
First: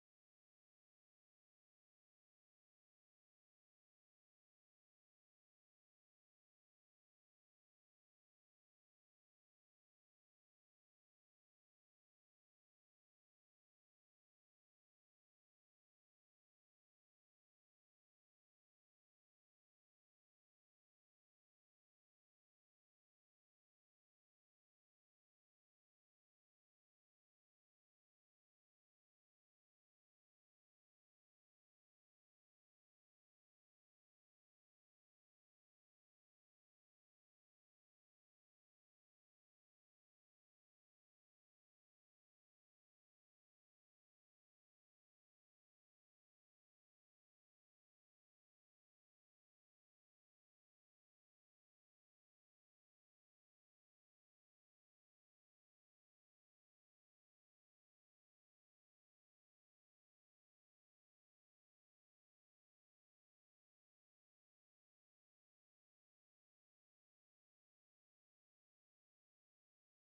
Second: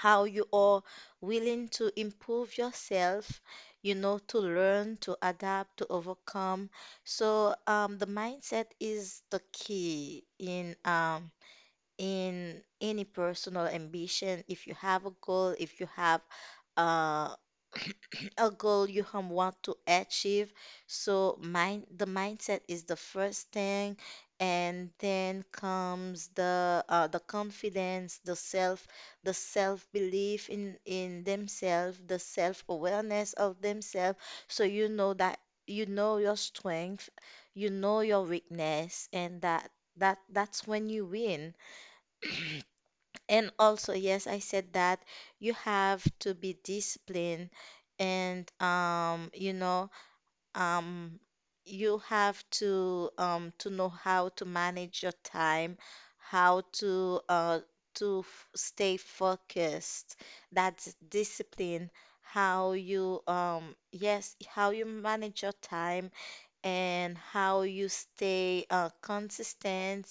how you are willing to improve yourself. You know, to learn, to adapt, to overcome. So, the mindset is the key in any personal ambition, if you have a goal, if you have uh, a goal you want to achieve. So mind the mindset is the first thing, and then comes the confidence, the self belief in themselves, the self awareness of themselves. So you know that you know your strength, you know your weakness, and that's when you win. And also, yes, I said that you have to be disciplined, and you know, um, you have to know how to manage your time, how to to f stay focused. That's discipline. How you Yes, how you manage your time and how you stay consistent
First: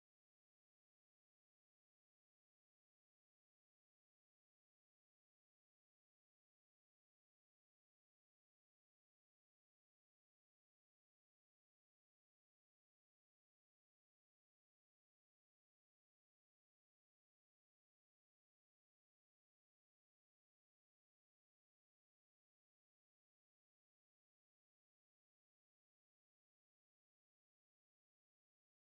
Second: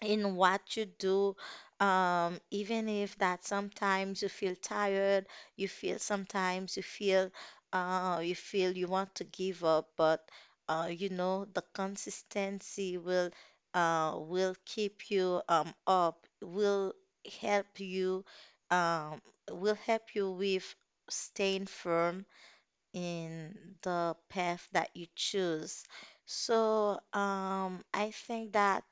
in what you do, even if that sometimes you feel tired, you feel you want to give up, but you know the consistency will, keep you up, help you um, will help you with staying firm in the path that you choose. So, I think that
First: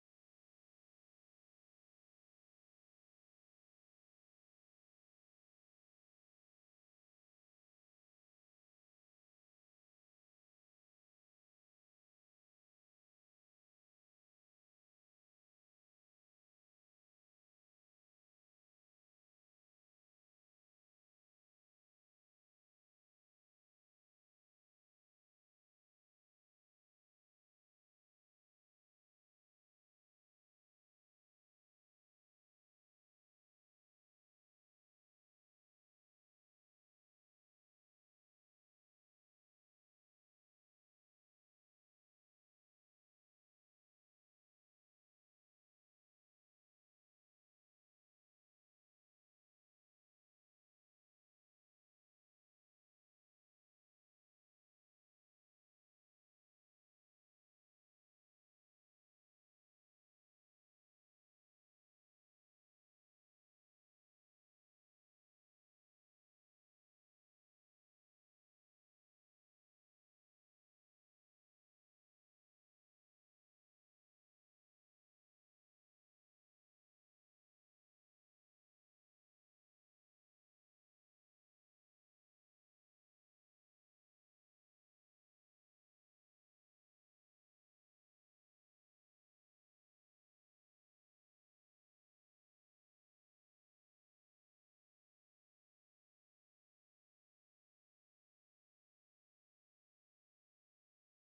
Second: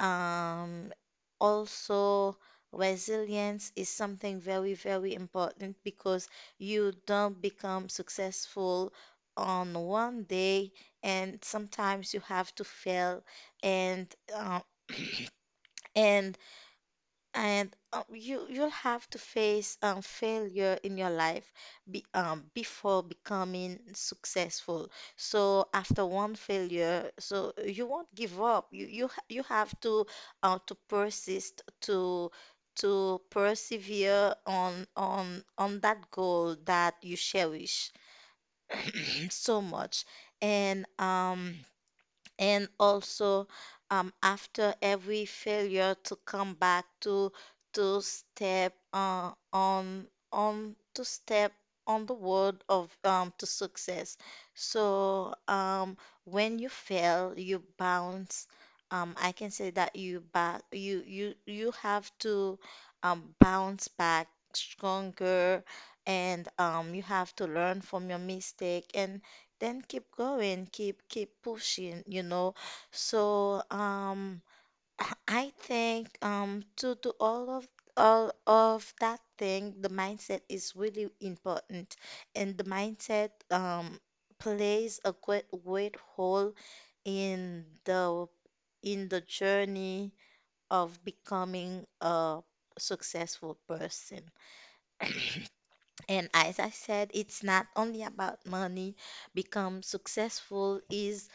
um, also resilience is something very, very important, because you don't become successful on one day, and sometimes you have to fail, and uh, and and you'll have to face failure in your life before becoming successful. So after one failure, so you won't give up. You have to persist to persevere on that goal that you cherish so much. And um and also, after every failure, to come back to step, on to step on the road of to success. So when you fail, you bounce I can say that, you have to bounce back stronger, and you have to learn from your mistake and then keep going, keep pushing, you know. So I think, to all of that thing, the mindset is really important, and the mindset plays a great role in the in the journey of becoming a successful person. And as I said, it's not only about money. Become successful is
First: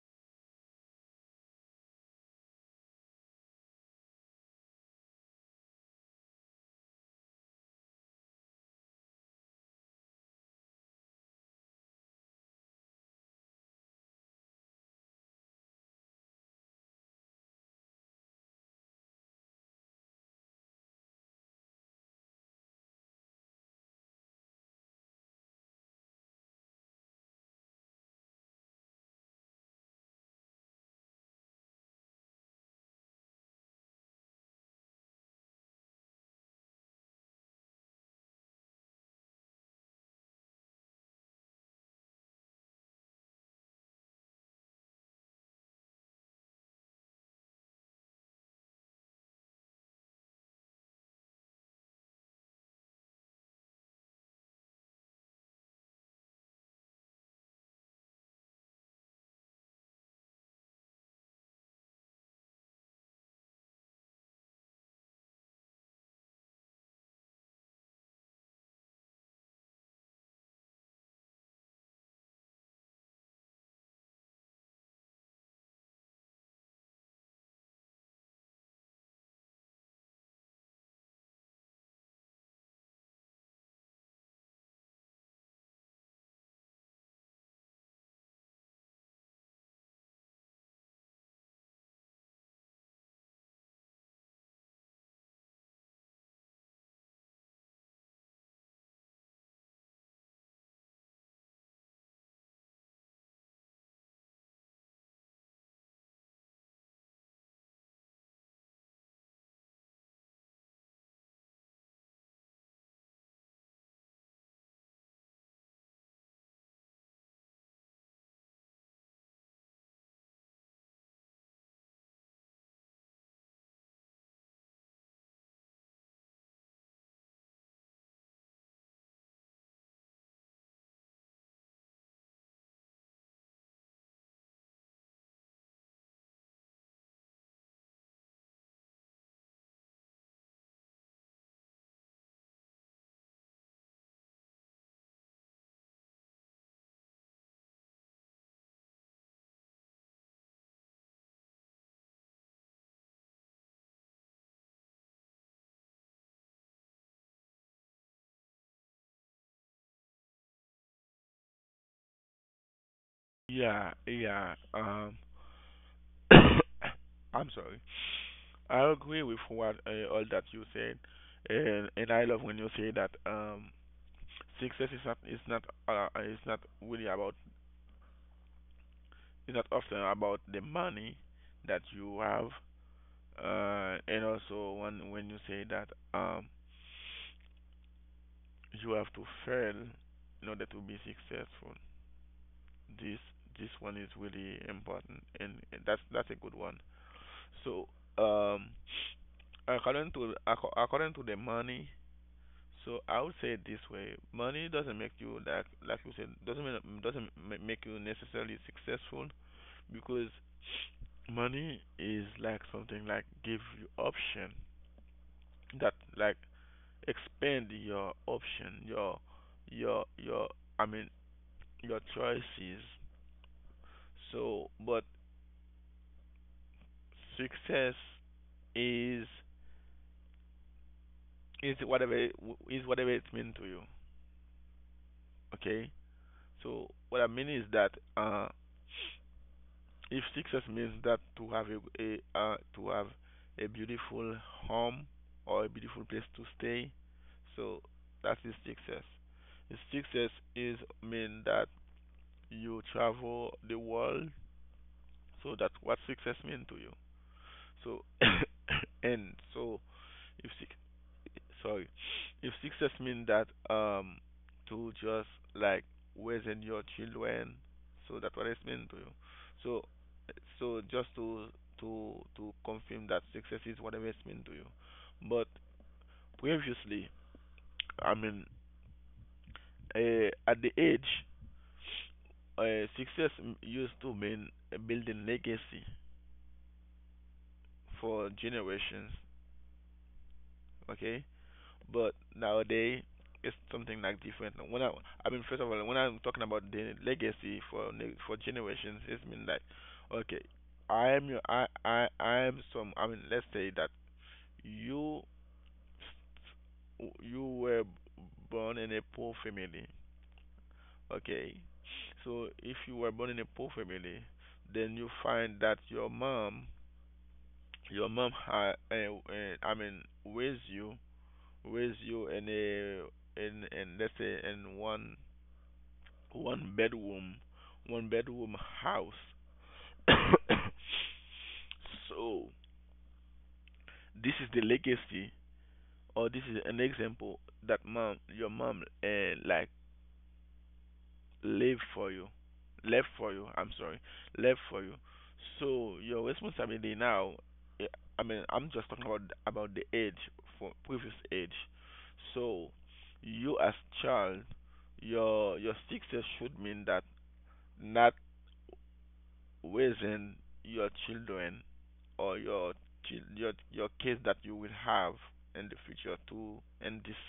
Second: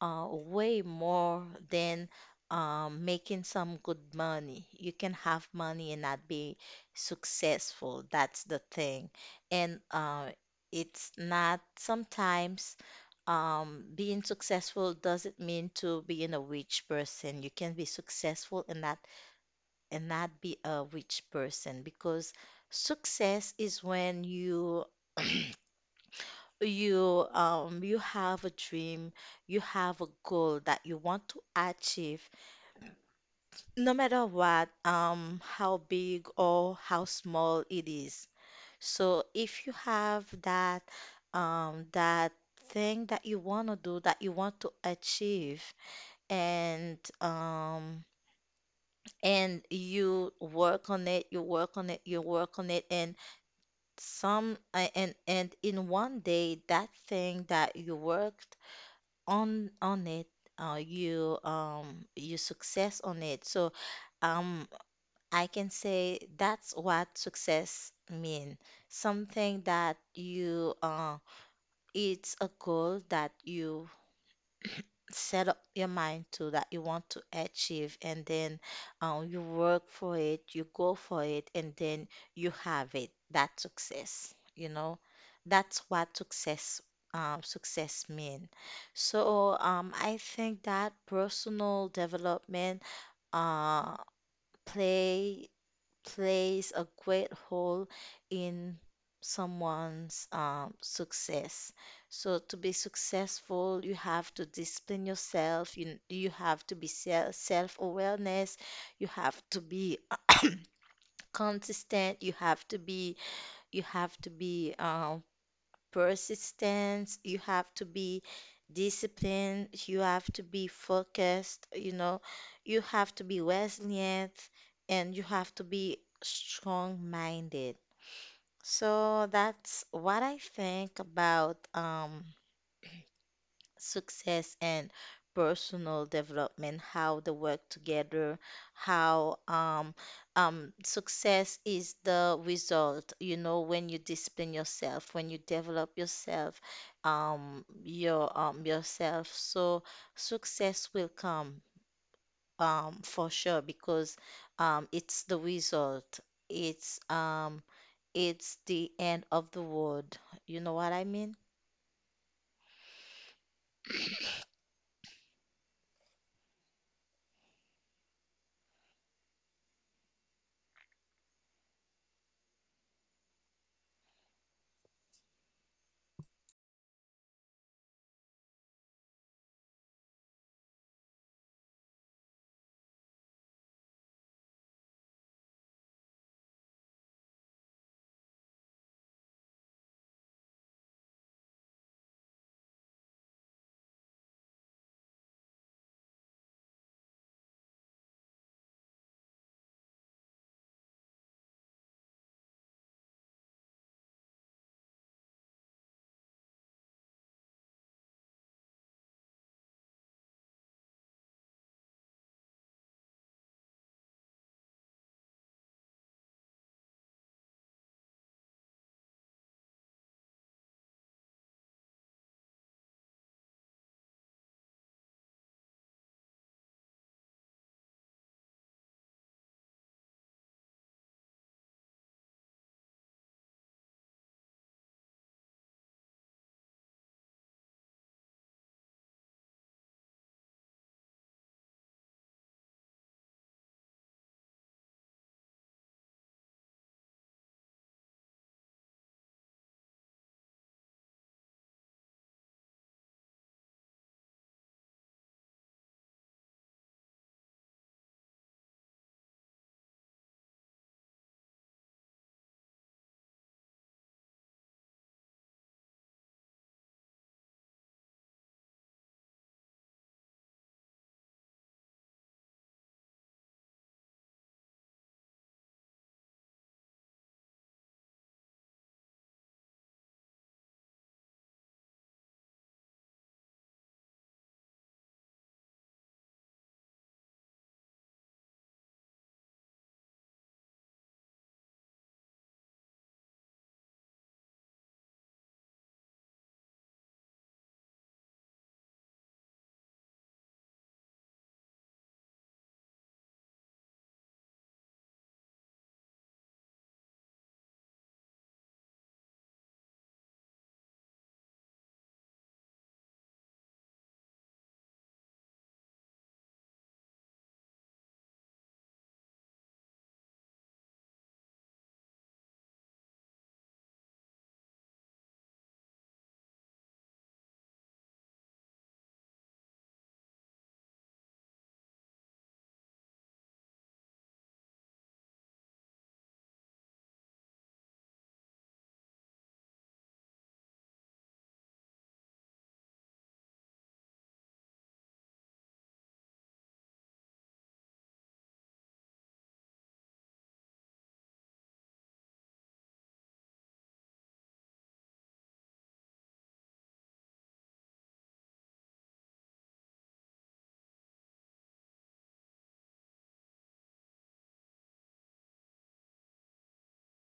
way more than making some good money. You can have money and not be successful. That's the thing. And it's not sometimes being successful doesn't mean to being a rich person. You can be successful and not, be a rich person, because success is when you have a dream, you have a goal that you want to achieve, no matter what, how big or how small it is. So if you have that that thing that you want to do, that you want to achieve, and um and you work on it, you work on it, you work on it, and some a- and in one day that thing that you worked on it, you success on it. So um I can say that's what success mean, something that you it's a goal that you set up your mind to, that you want to achieve, and then, you work for it, you go for it, and then you have it, that success, you know, that's what success, mean. So I think that personal development, uh, play plays a great role in someone's success. So to be successful, you have to discipline yourself. You have to be self awareness. You have to be consistent. You have to be persistence, you have to be disciplined, you have to be focused, you know, you have to be resilient, and you have to be strong-minded. So that's what I think about success and personal development, how they work together, how success is the result. You know, when you discipline yourself, when you develop yourself, yourself, so success will come for sure, because it's the result. It's um, it's the end of the world. You know what I mean?
Yeah, yeah. I'm sorry. I agree with what all that you said, and I love when you say that success is not is not is not really about it's not often about the money that you have, and also when you say that um, you have to fail in order to be successful. This this one is really important, and that's a good one. So um, according to according to the money, so I would say it this way: money doesn't make you like you said doesn't mean, doesn't ma- make you necessarily successful because money is like something like give you option that like expand your option, your I mean your choices. So but success is is whatever it- is whatever it means to you. Okay, so what I mean is that uh, if success means that to have a to have a beautiful home or a beautiful place to stay, so that is success. The success is mean that you travel the world, so that's what success mean to you. So and so if suc- sorry, if success means that um to just like raising your children, so that's what it's mean to you. So so just to confirm that success is whatever it's mean to you. But previously, I mean, at the age, success used to mean building legacy for generations. Okay, but nowadays it's something like different. When first of all, when I'm talking about the legacy for for generations, it's mean like, okay, I am your, I am some. I mean, let's say that you, you were born in a poor family, okay. So if you were born in a poor family, then you find that your mom, I mean, raised you raise you in a in in let's say in one bedroom one bedroom house. So this is the legacy or this is an example that mom your mom live for you, left for you. I'm sorry, left for you. So your responsibility now, eh, I'm just talking about the age for previous age. So you as child, your success should mean that not raising your children or your your kids that you will have in the future too in this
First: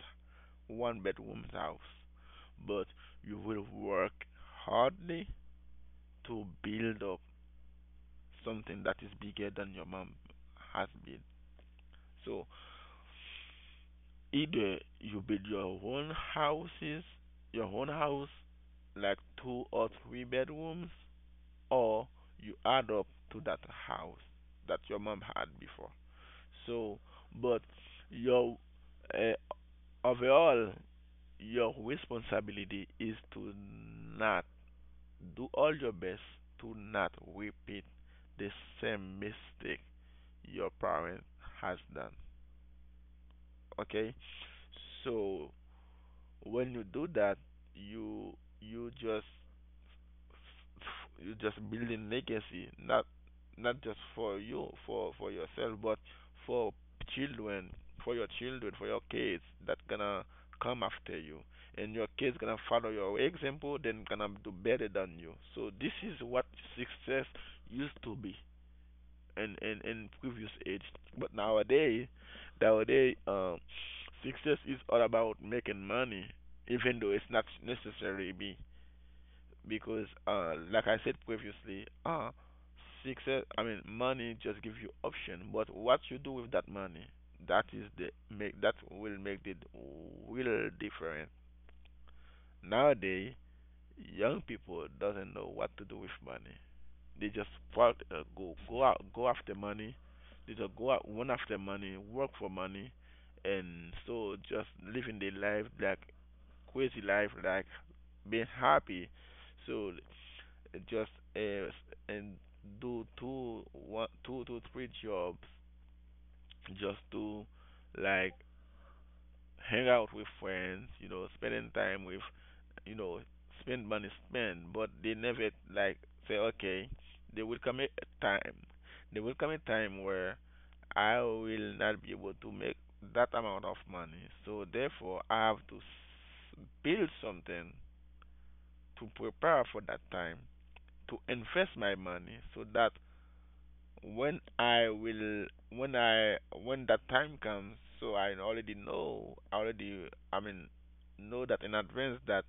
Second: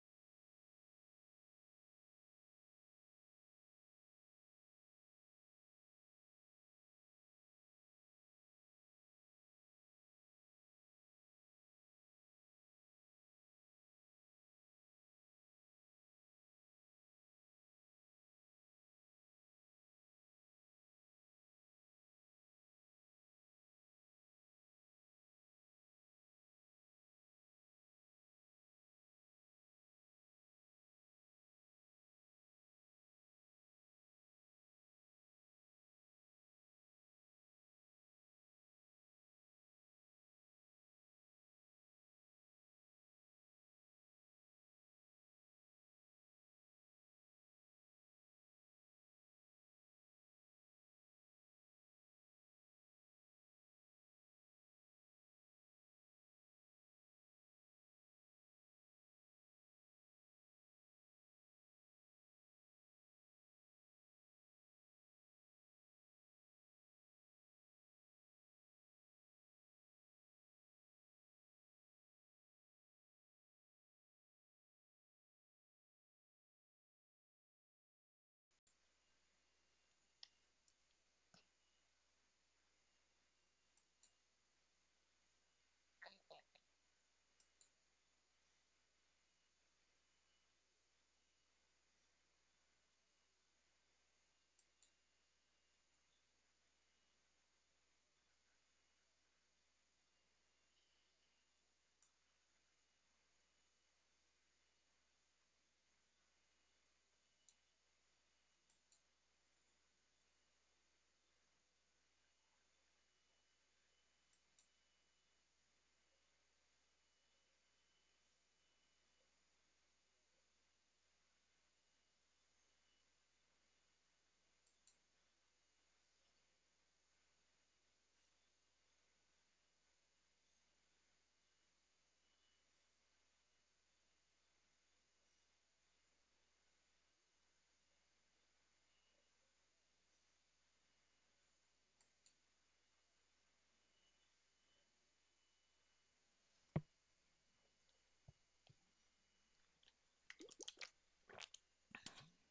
one bedroom house, but you will work hardly to build up something that is bigger than your mom has built. So either you build your your own house, like two or three bedrooms, or you add up to that house that your mom had before. So, but your uh, overall, your responsibility is to not do all your best to not repeat the same mistake your parent has done. Okay? So when you do that, you you just you just building legacy, not not just for you, for yourself, but for children, children, for your kids that gonna come after you, and your kids gonna follow your example, then gonna do better than you. So this is what success used to be in previous age. But nowadays, nowadays, success is all about making money, even though it's not necessarily be because, like I said previously, success. I mean, money just gives you option, but what you do with that money, that is the make that will make the real difference. Nowadays, young people doesn't know what to do with money. They just part, go out, go after money. They just go out, run after money, work for money, and so just living their life like crazy life, like being happy. So just uh, and do two to three jobs just to like hang out with friends, spending time with, you know, spend money, spend, but they never like say, okay, there will come a time, there will come a time where I will not be able to make that amount of money, so therefore I have to s- build something to prepare for that time, to invest my money so that when I will when I when that time comes, so I already know, I already know that in advance that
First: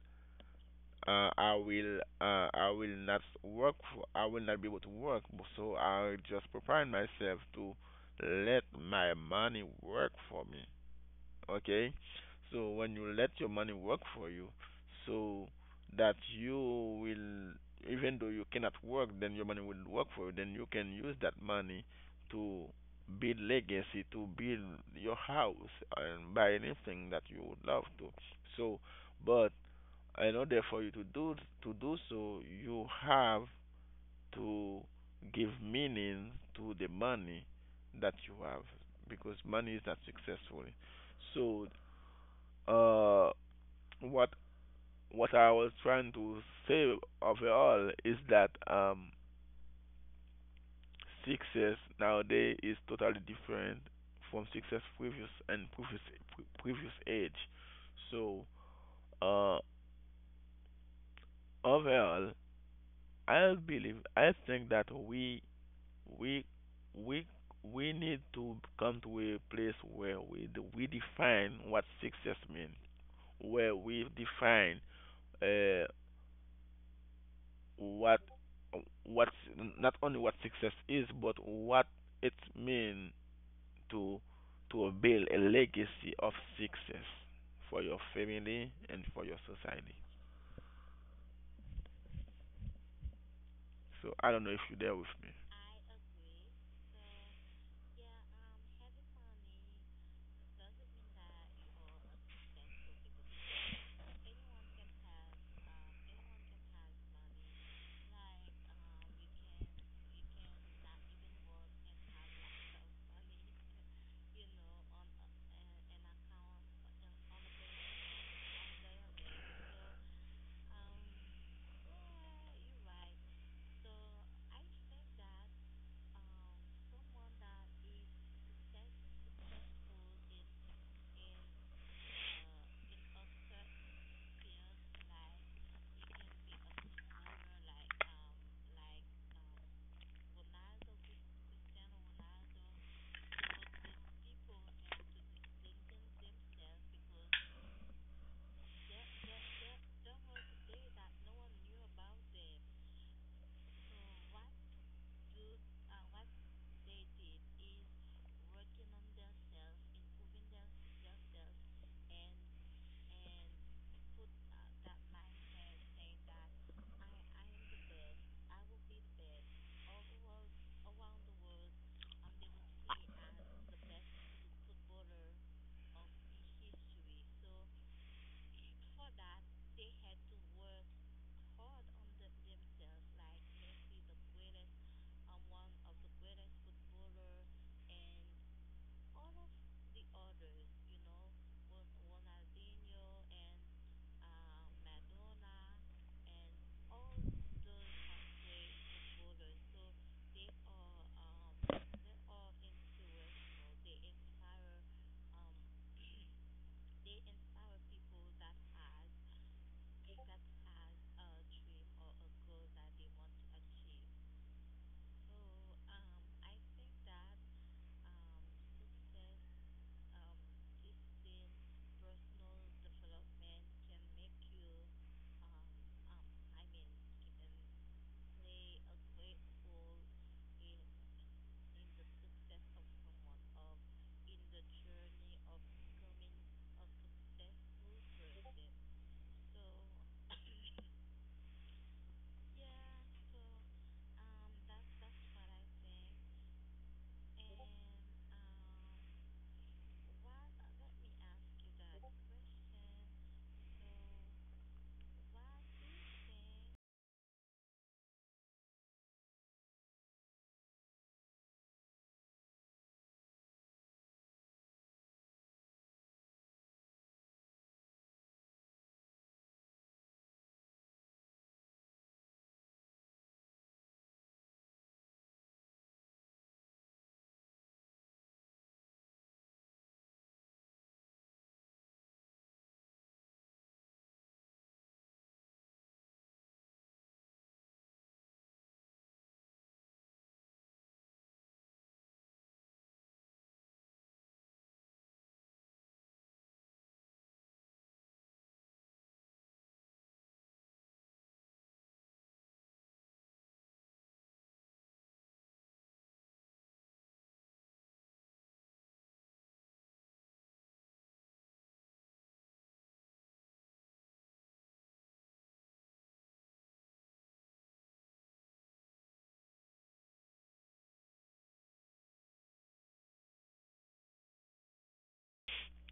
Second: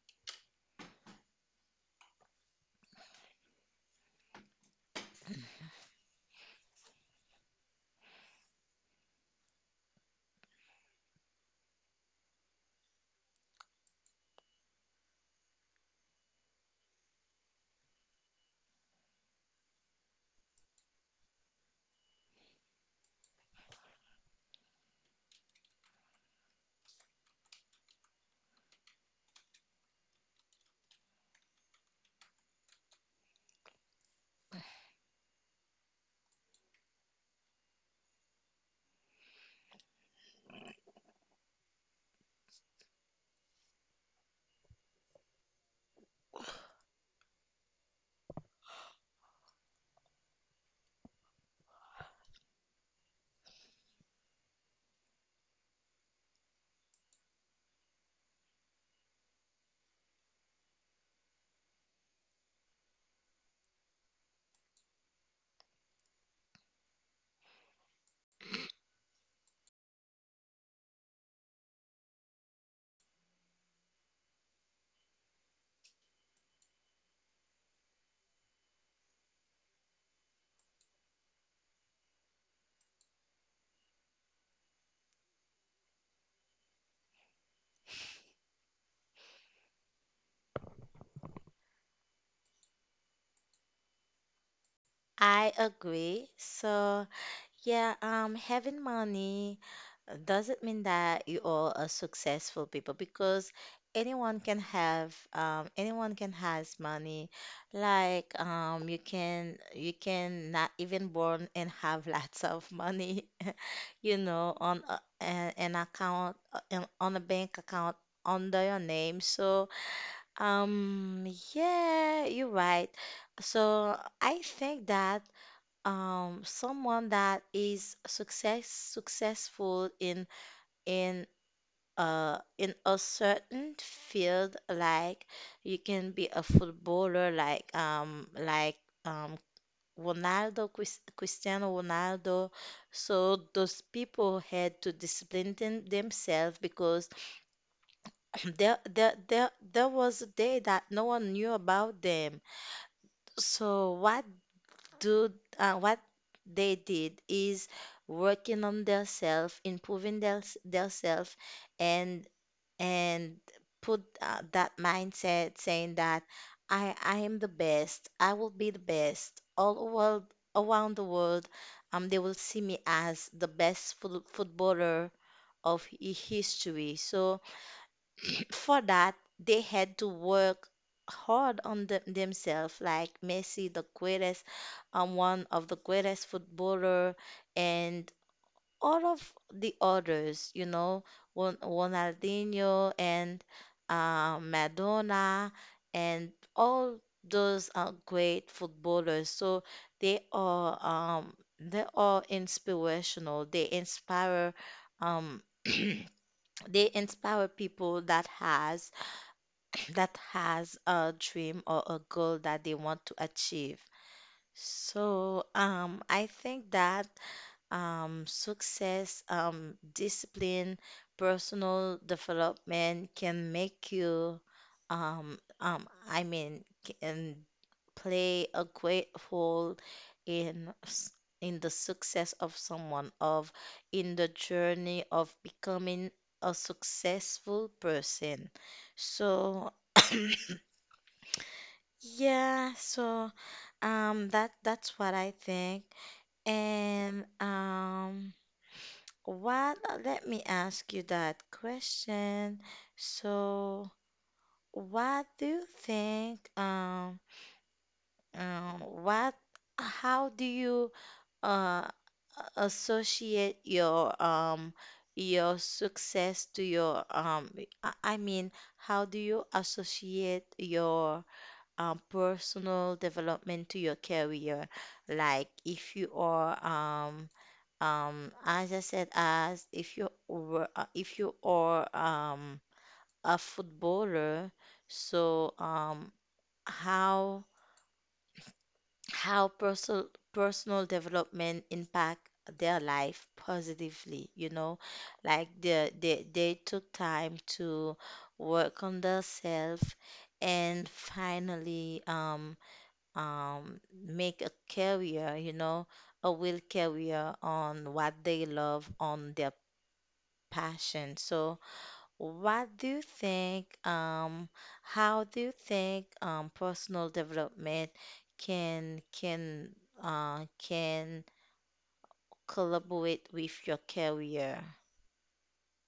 I will not work for, I will not be able to work, so I just preparing myself to let my money work for me. Okay, so when you let your money work for you, so that you will, even though you cannot work, then your money will work for you, then you can use that money to build legacy, to build your house and buy anything that you would love to. So but in order for you to do, to do so, you have to give meaning to the money that you have because money is not successful. So uh, what what I was trying to say overall is that success nowadays is totally different from success previous and previous age. So uh, overall, I think that we we we need to come to a place where we define what success means, where we define uh, what what's not only what success is, but what it means to to build a legacy of success for your family and for your society. So I don't know if you're there with me.
I agree. So. Yeah, having money doesn't mean that you all are successful people, because anyone can has money. Like you can not even born and have lots of money, you know, on a, an account, on a bank account under your name. So um, yeah, you're right. So I think that someone that is successful in in a certain field, like you can be a footballer, like um Ronaldo Chris, Cristiano Ronaldo. So those people had to discipline themselves, because there was a day that no one knew about them. So do what they did is working on themselves, improving their themselves, and and put that mindset, saying that I am the best, I will be the best, all world around the world. They will see me as the best footballer of history. So for that, they had to work hard on themselves, like Messi, the greatest, one of the greatest footballer, and all of the others, you know, Ronaldinho and Madonna and all those are great footballers. So they are um, they are inspirational. They inspire they inspire people that has a dream or a goal that they want to achieve. So, I think that success, discipline, personal development can make you, um, um, I mean, can play a great role in s- in the success of someone, of in the journey of becoming a successful person. So, yeah, so that's what I think. And what let me ask you that question. So what do you think um what how do you uh associate your success to your I mean how do you associate your personal development to your career. Like if you are, as I said, as if you were, if you are a footballer, so how how personal personal development impact their life positively, you know, like they took time to work on themselves and finally um, make a career, you know, a will career on what they love, on their passion. So, what do you think? How do you think personal development can can can collaborate with your career?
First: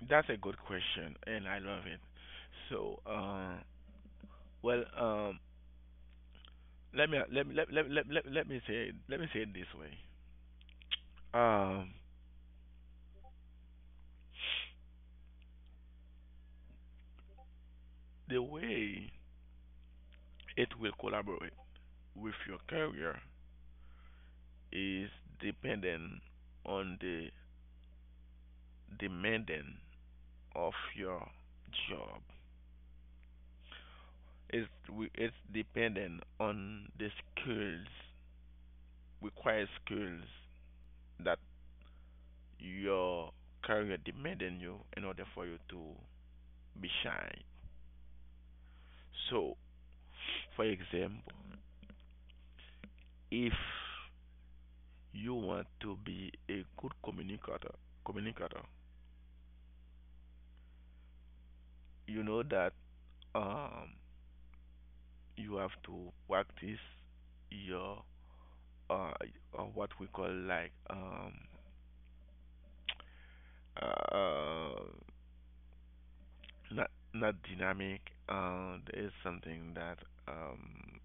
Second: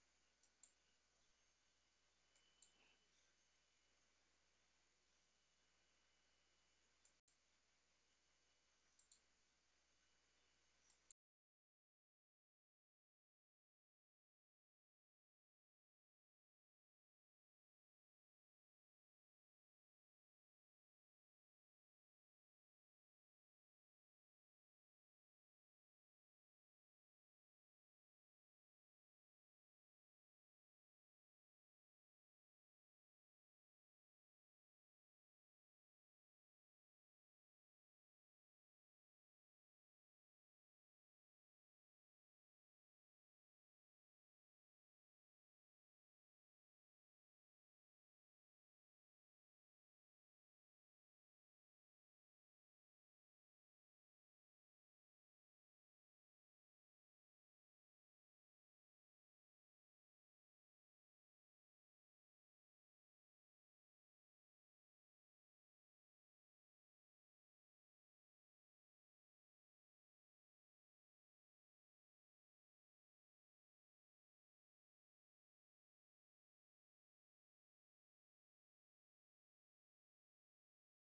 That's a good question, and I love it. So, well, um, let me say it, let me say it this way. Um, the way it will collaborate with your career is dependent on the demanding of your job. It's dependent on the skills, required skills that your career demanding you in order for you to be shine. So, for example, if you want to be a good communicator, you know that um you have to practice your uh, what we call like uh, um, not not dynamic. There is something that um,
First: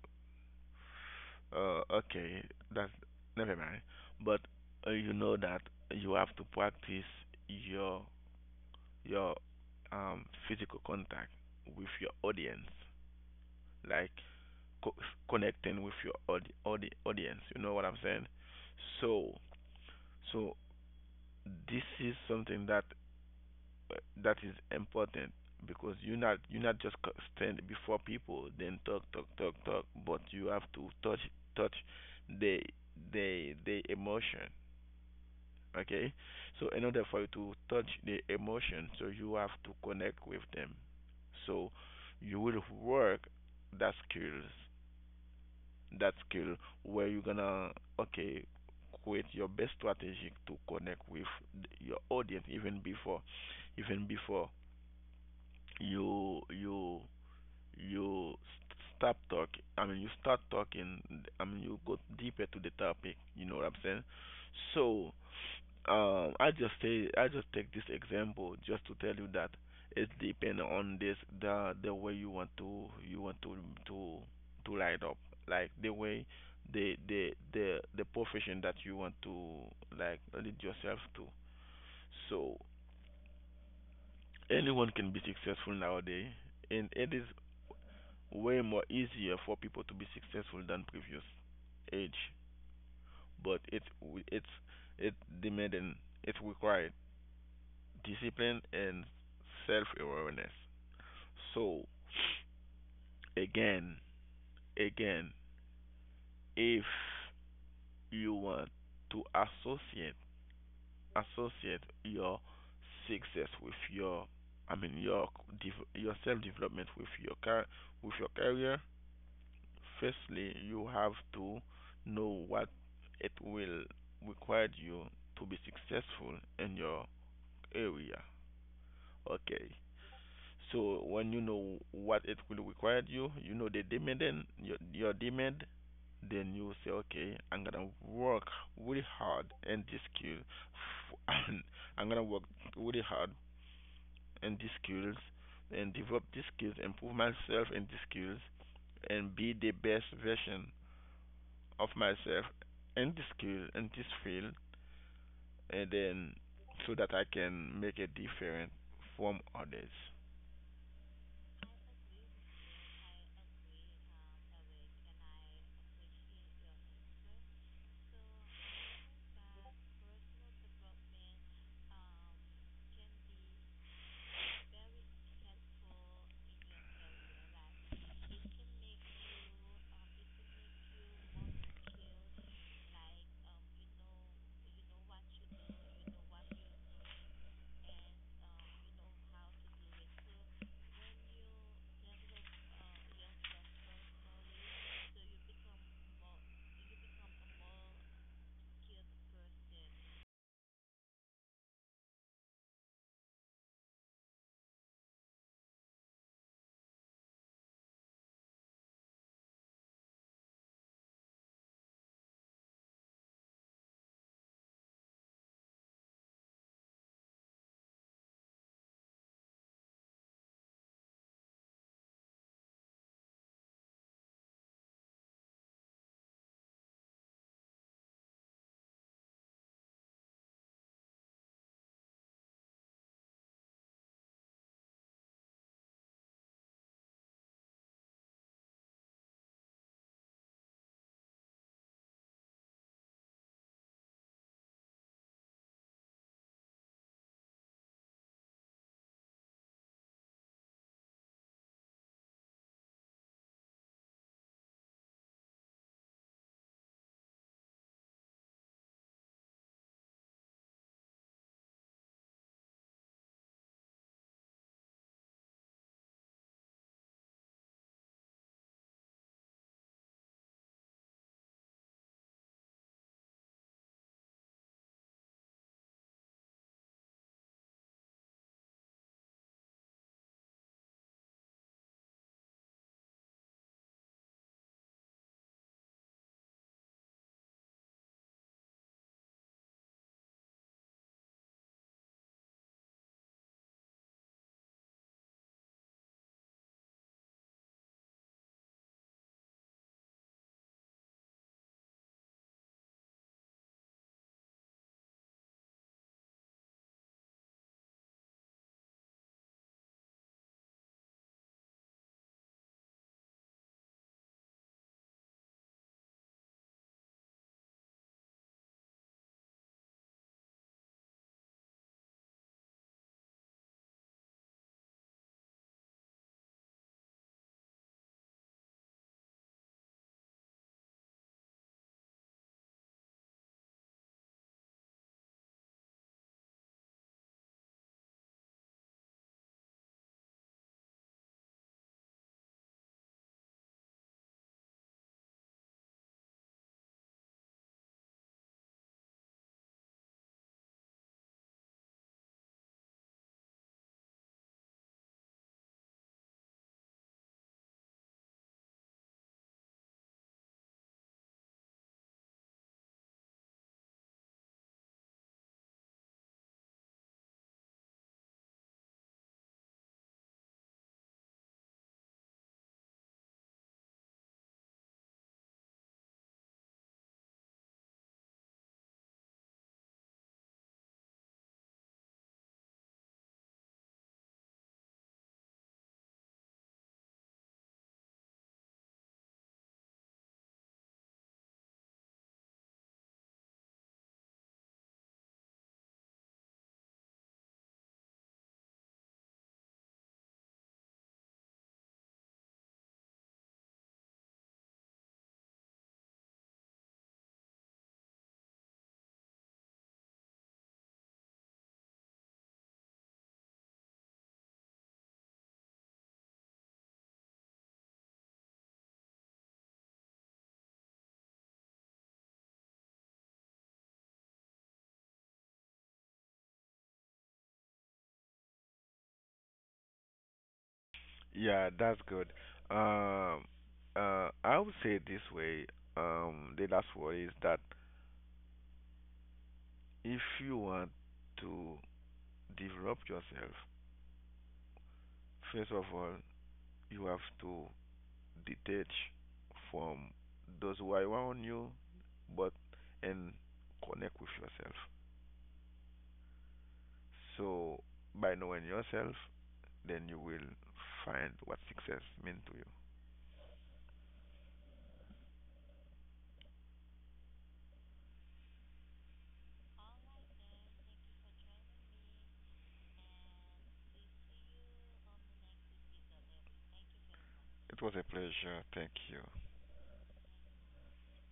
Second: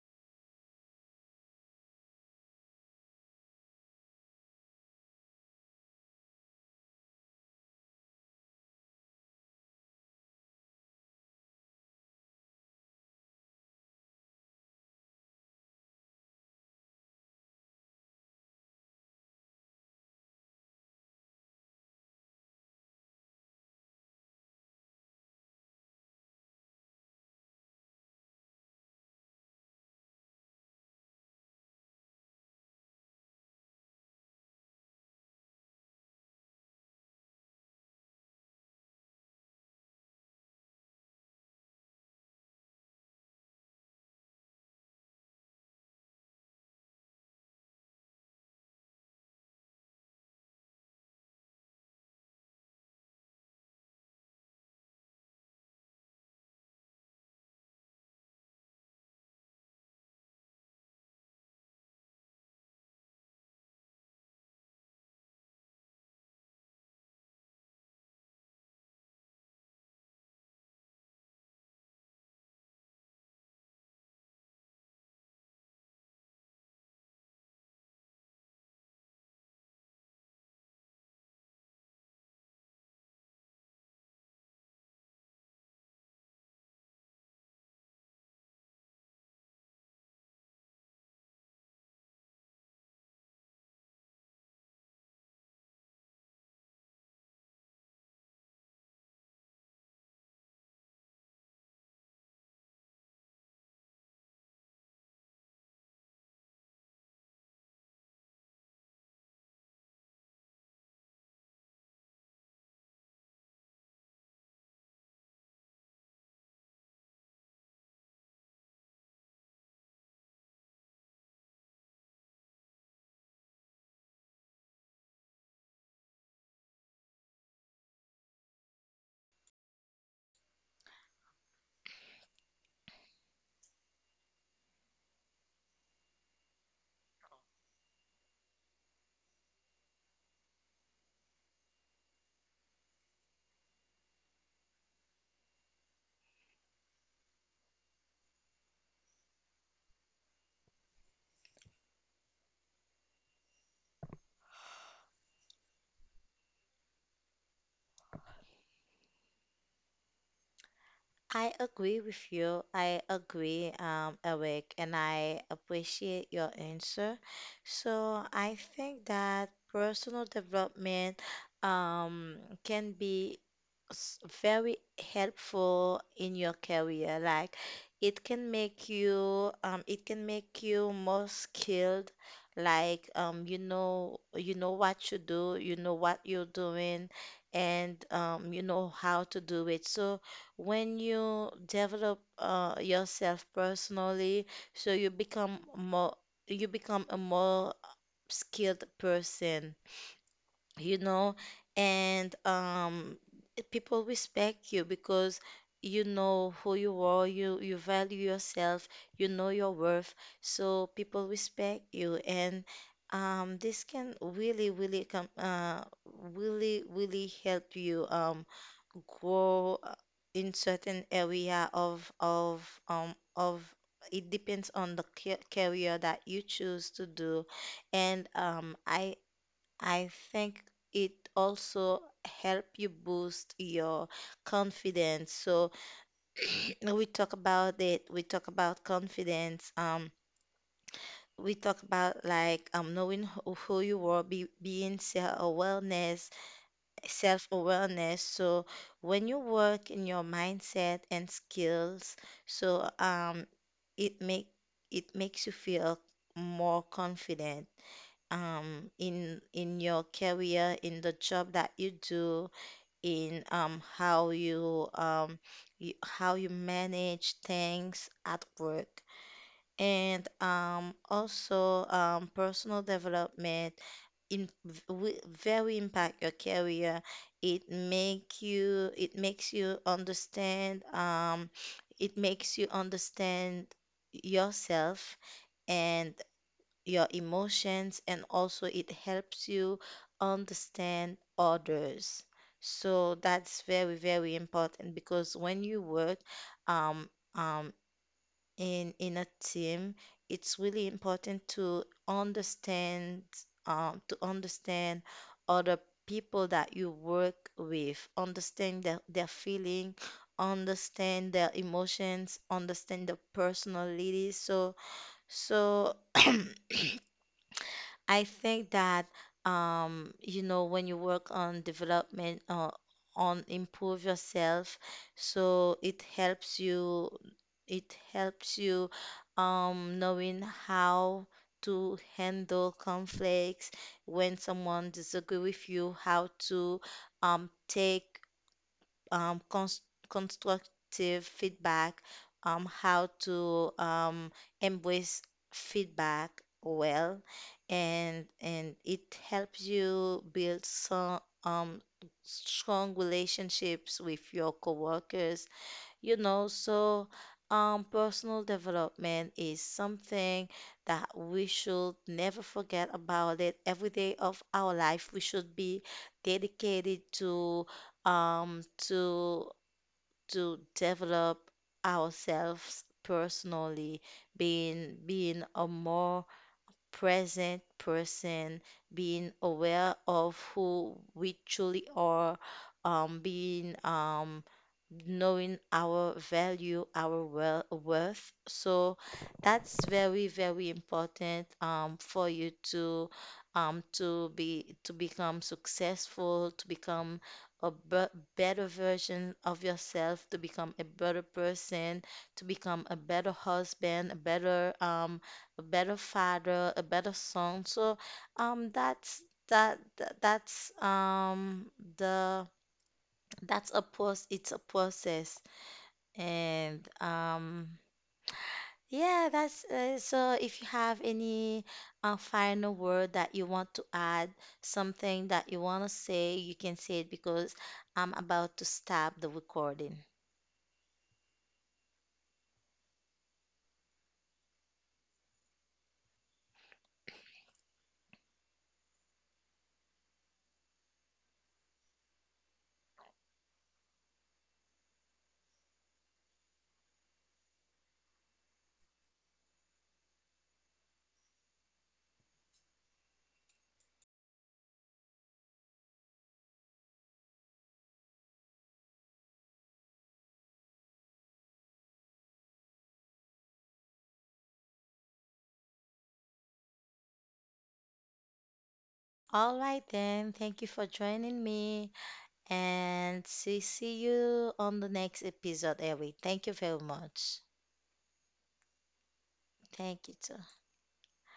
okay, that's never mind. But you know that you have to practice your your physical contact with your audience, like co- connecting with your audience. You know what I'm saying? So so this is something that that is important because you're not just stand before people then talk talk talk talk, but you have to touch touch the the emotion. Okay, so in order for you to touch the emotion, so you have to connect with them. So you will work that skills that skill where you're gonna okay create your best strategy to connect with your audience even before you you you st- stop talking. I mean, you start talking. I mean, you go deeper to the topic. You know what I'm saying? So, I just take this example just to tell you that it depends on this the way you want to to light up, like the way the profession that you want to like lead yourself to. So anyone can be successful nowadays, and it is way more easier for people to be successful than previous age, but it's it demanding, it required discipline and self-awareness. So again again, if you want to associate your success with your, I mean your self-development with your car with your career, firstly you have to know what it will require you to be successful in your area. Okay, so when you know what it will require you, you know the demand and your demand, then you say okay, I'm gonna work really hard in this skill, and I'm gonna work really hard in these skills and develop these skills, improve myself in these skills, and be the best version of myself in this skill, in this field, and then so that I can make a difference from others.
I agree with you. I agree, Eric, and I appreciate your answer. So I think that personal development um, can be very helpful in your career. Like it can make you more skilled. Like you know what you do, you know what you're doing, and you know how to do it. So when you develop yourself personally, so you become a more skilled person you know, and people respect you because you know who you are, you value yourself, you know your worth, so people respect you, and this can really, really really, really help you grow in certain area of it depends on the career that you choose to do and I think it also help you boost your confidence. So now we talk about it. We talk about confidence. We talk about like knowing who you are, being self-awareness, self-awareness. So when you work in your mindset and skills, so it make it makes you feel more confident in your career in the job that you do in how you manage things at work. And also personal development very impact your career. It makes you understand it makes you understand yourself and your emotions and also it helps you understand others. So that's very, very important because when you work um, um, in a team, it's really important to understand other people that you work with, understand their feeling, understand their emotions, understand their personalities. So so I think that you know when you work on development on improve yourself, so it helps you knowing how to handle conflicts when someone disagree with you, how to take um, cons constructive feedback, how to embrace feedback well, and it helps you build some strong relationships with your coworkers you know, so personal development is something that we should never forget about it. Every day of our life, we should be dedicated to um, to to develop ourselves personally, being a more present person, being aware of who we truly are, being knowing our value, our worth. So that's very, very important for you to be to become successful, to become a better version of yourself, to become a better person, to become a better husband, a better father, a better son. So that's that that- that's the that's a post it's a process and yeah that's so if you have any final word that you want to add something that you want to say you can say it because I'm about to stop the recording.
Yeah, that's good. Um, I would say it this way. The last word is that if you want to develop yourself, first of all, you have to detach from those who are around you, but and connect with yourself. So by knowing yourself, then you will find what success means to you.
All right then, thank you for joining me. And see you on the next episode, Ellie. Thank you very much.
It was a pleasure. Thank you.
Thank you.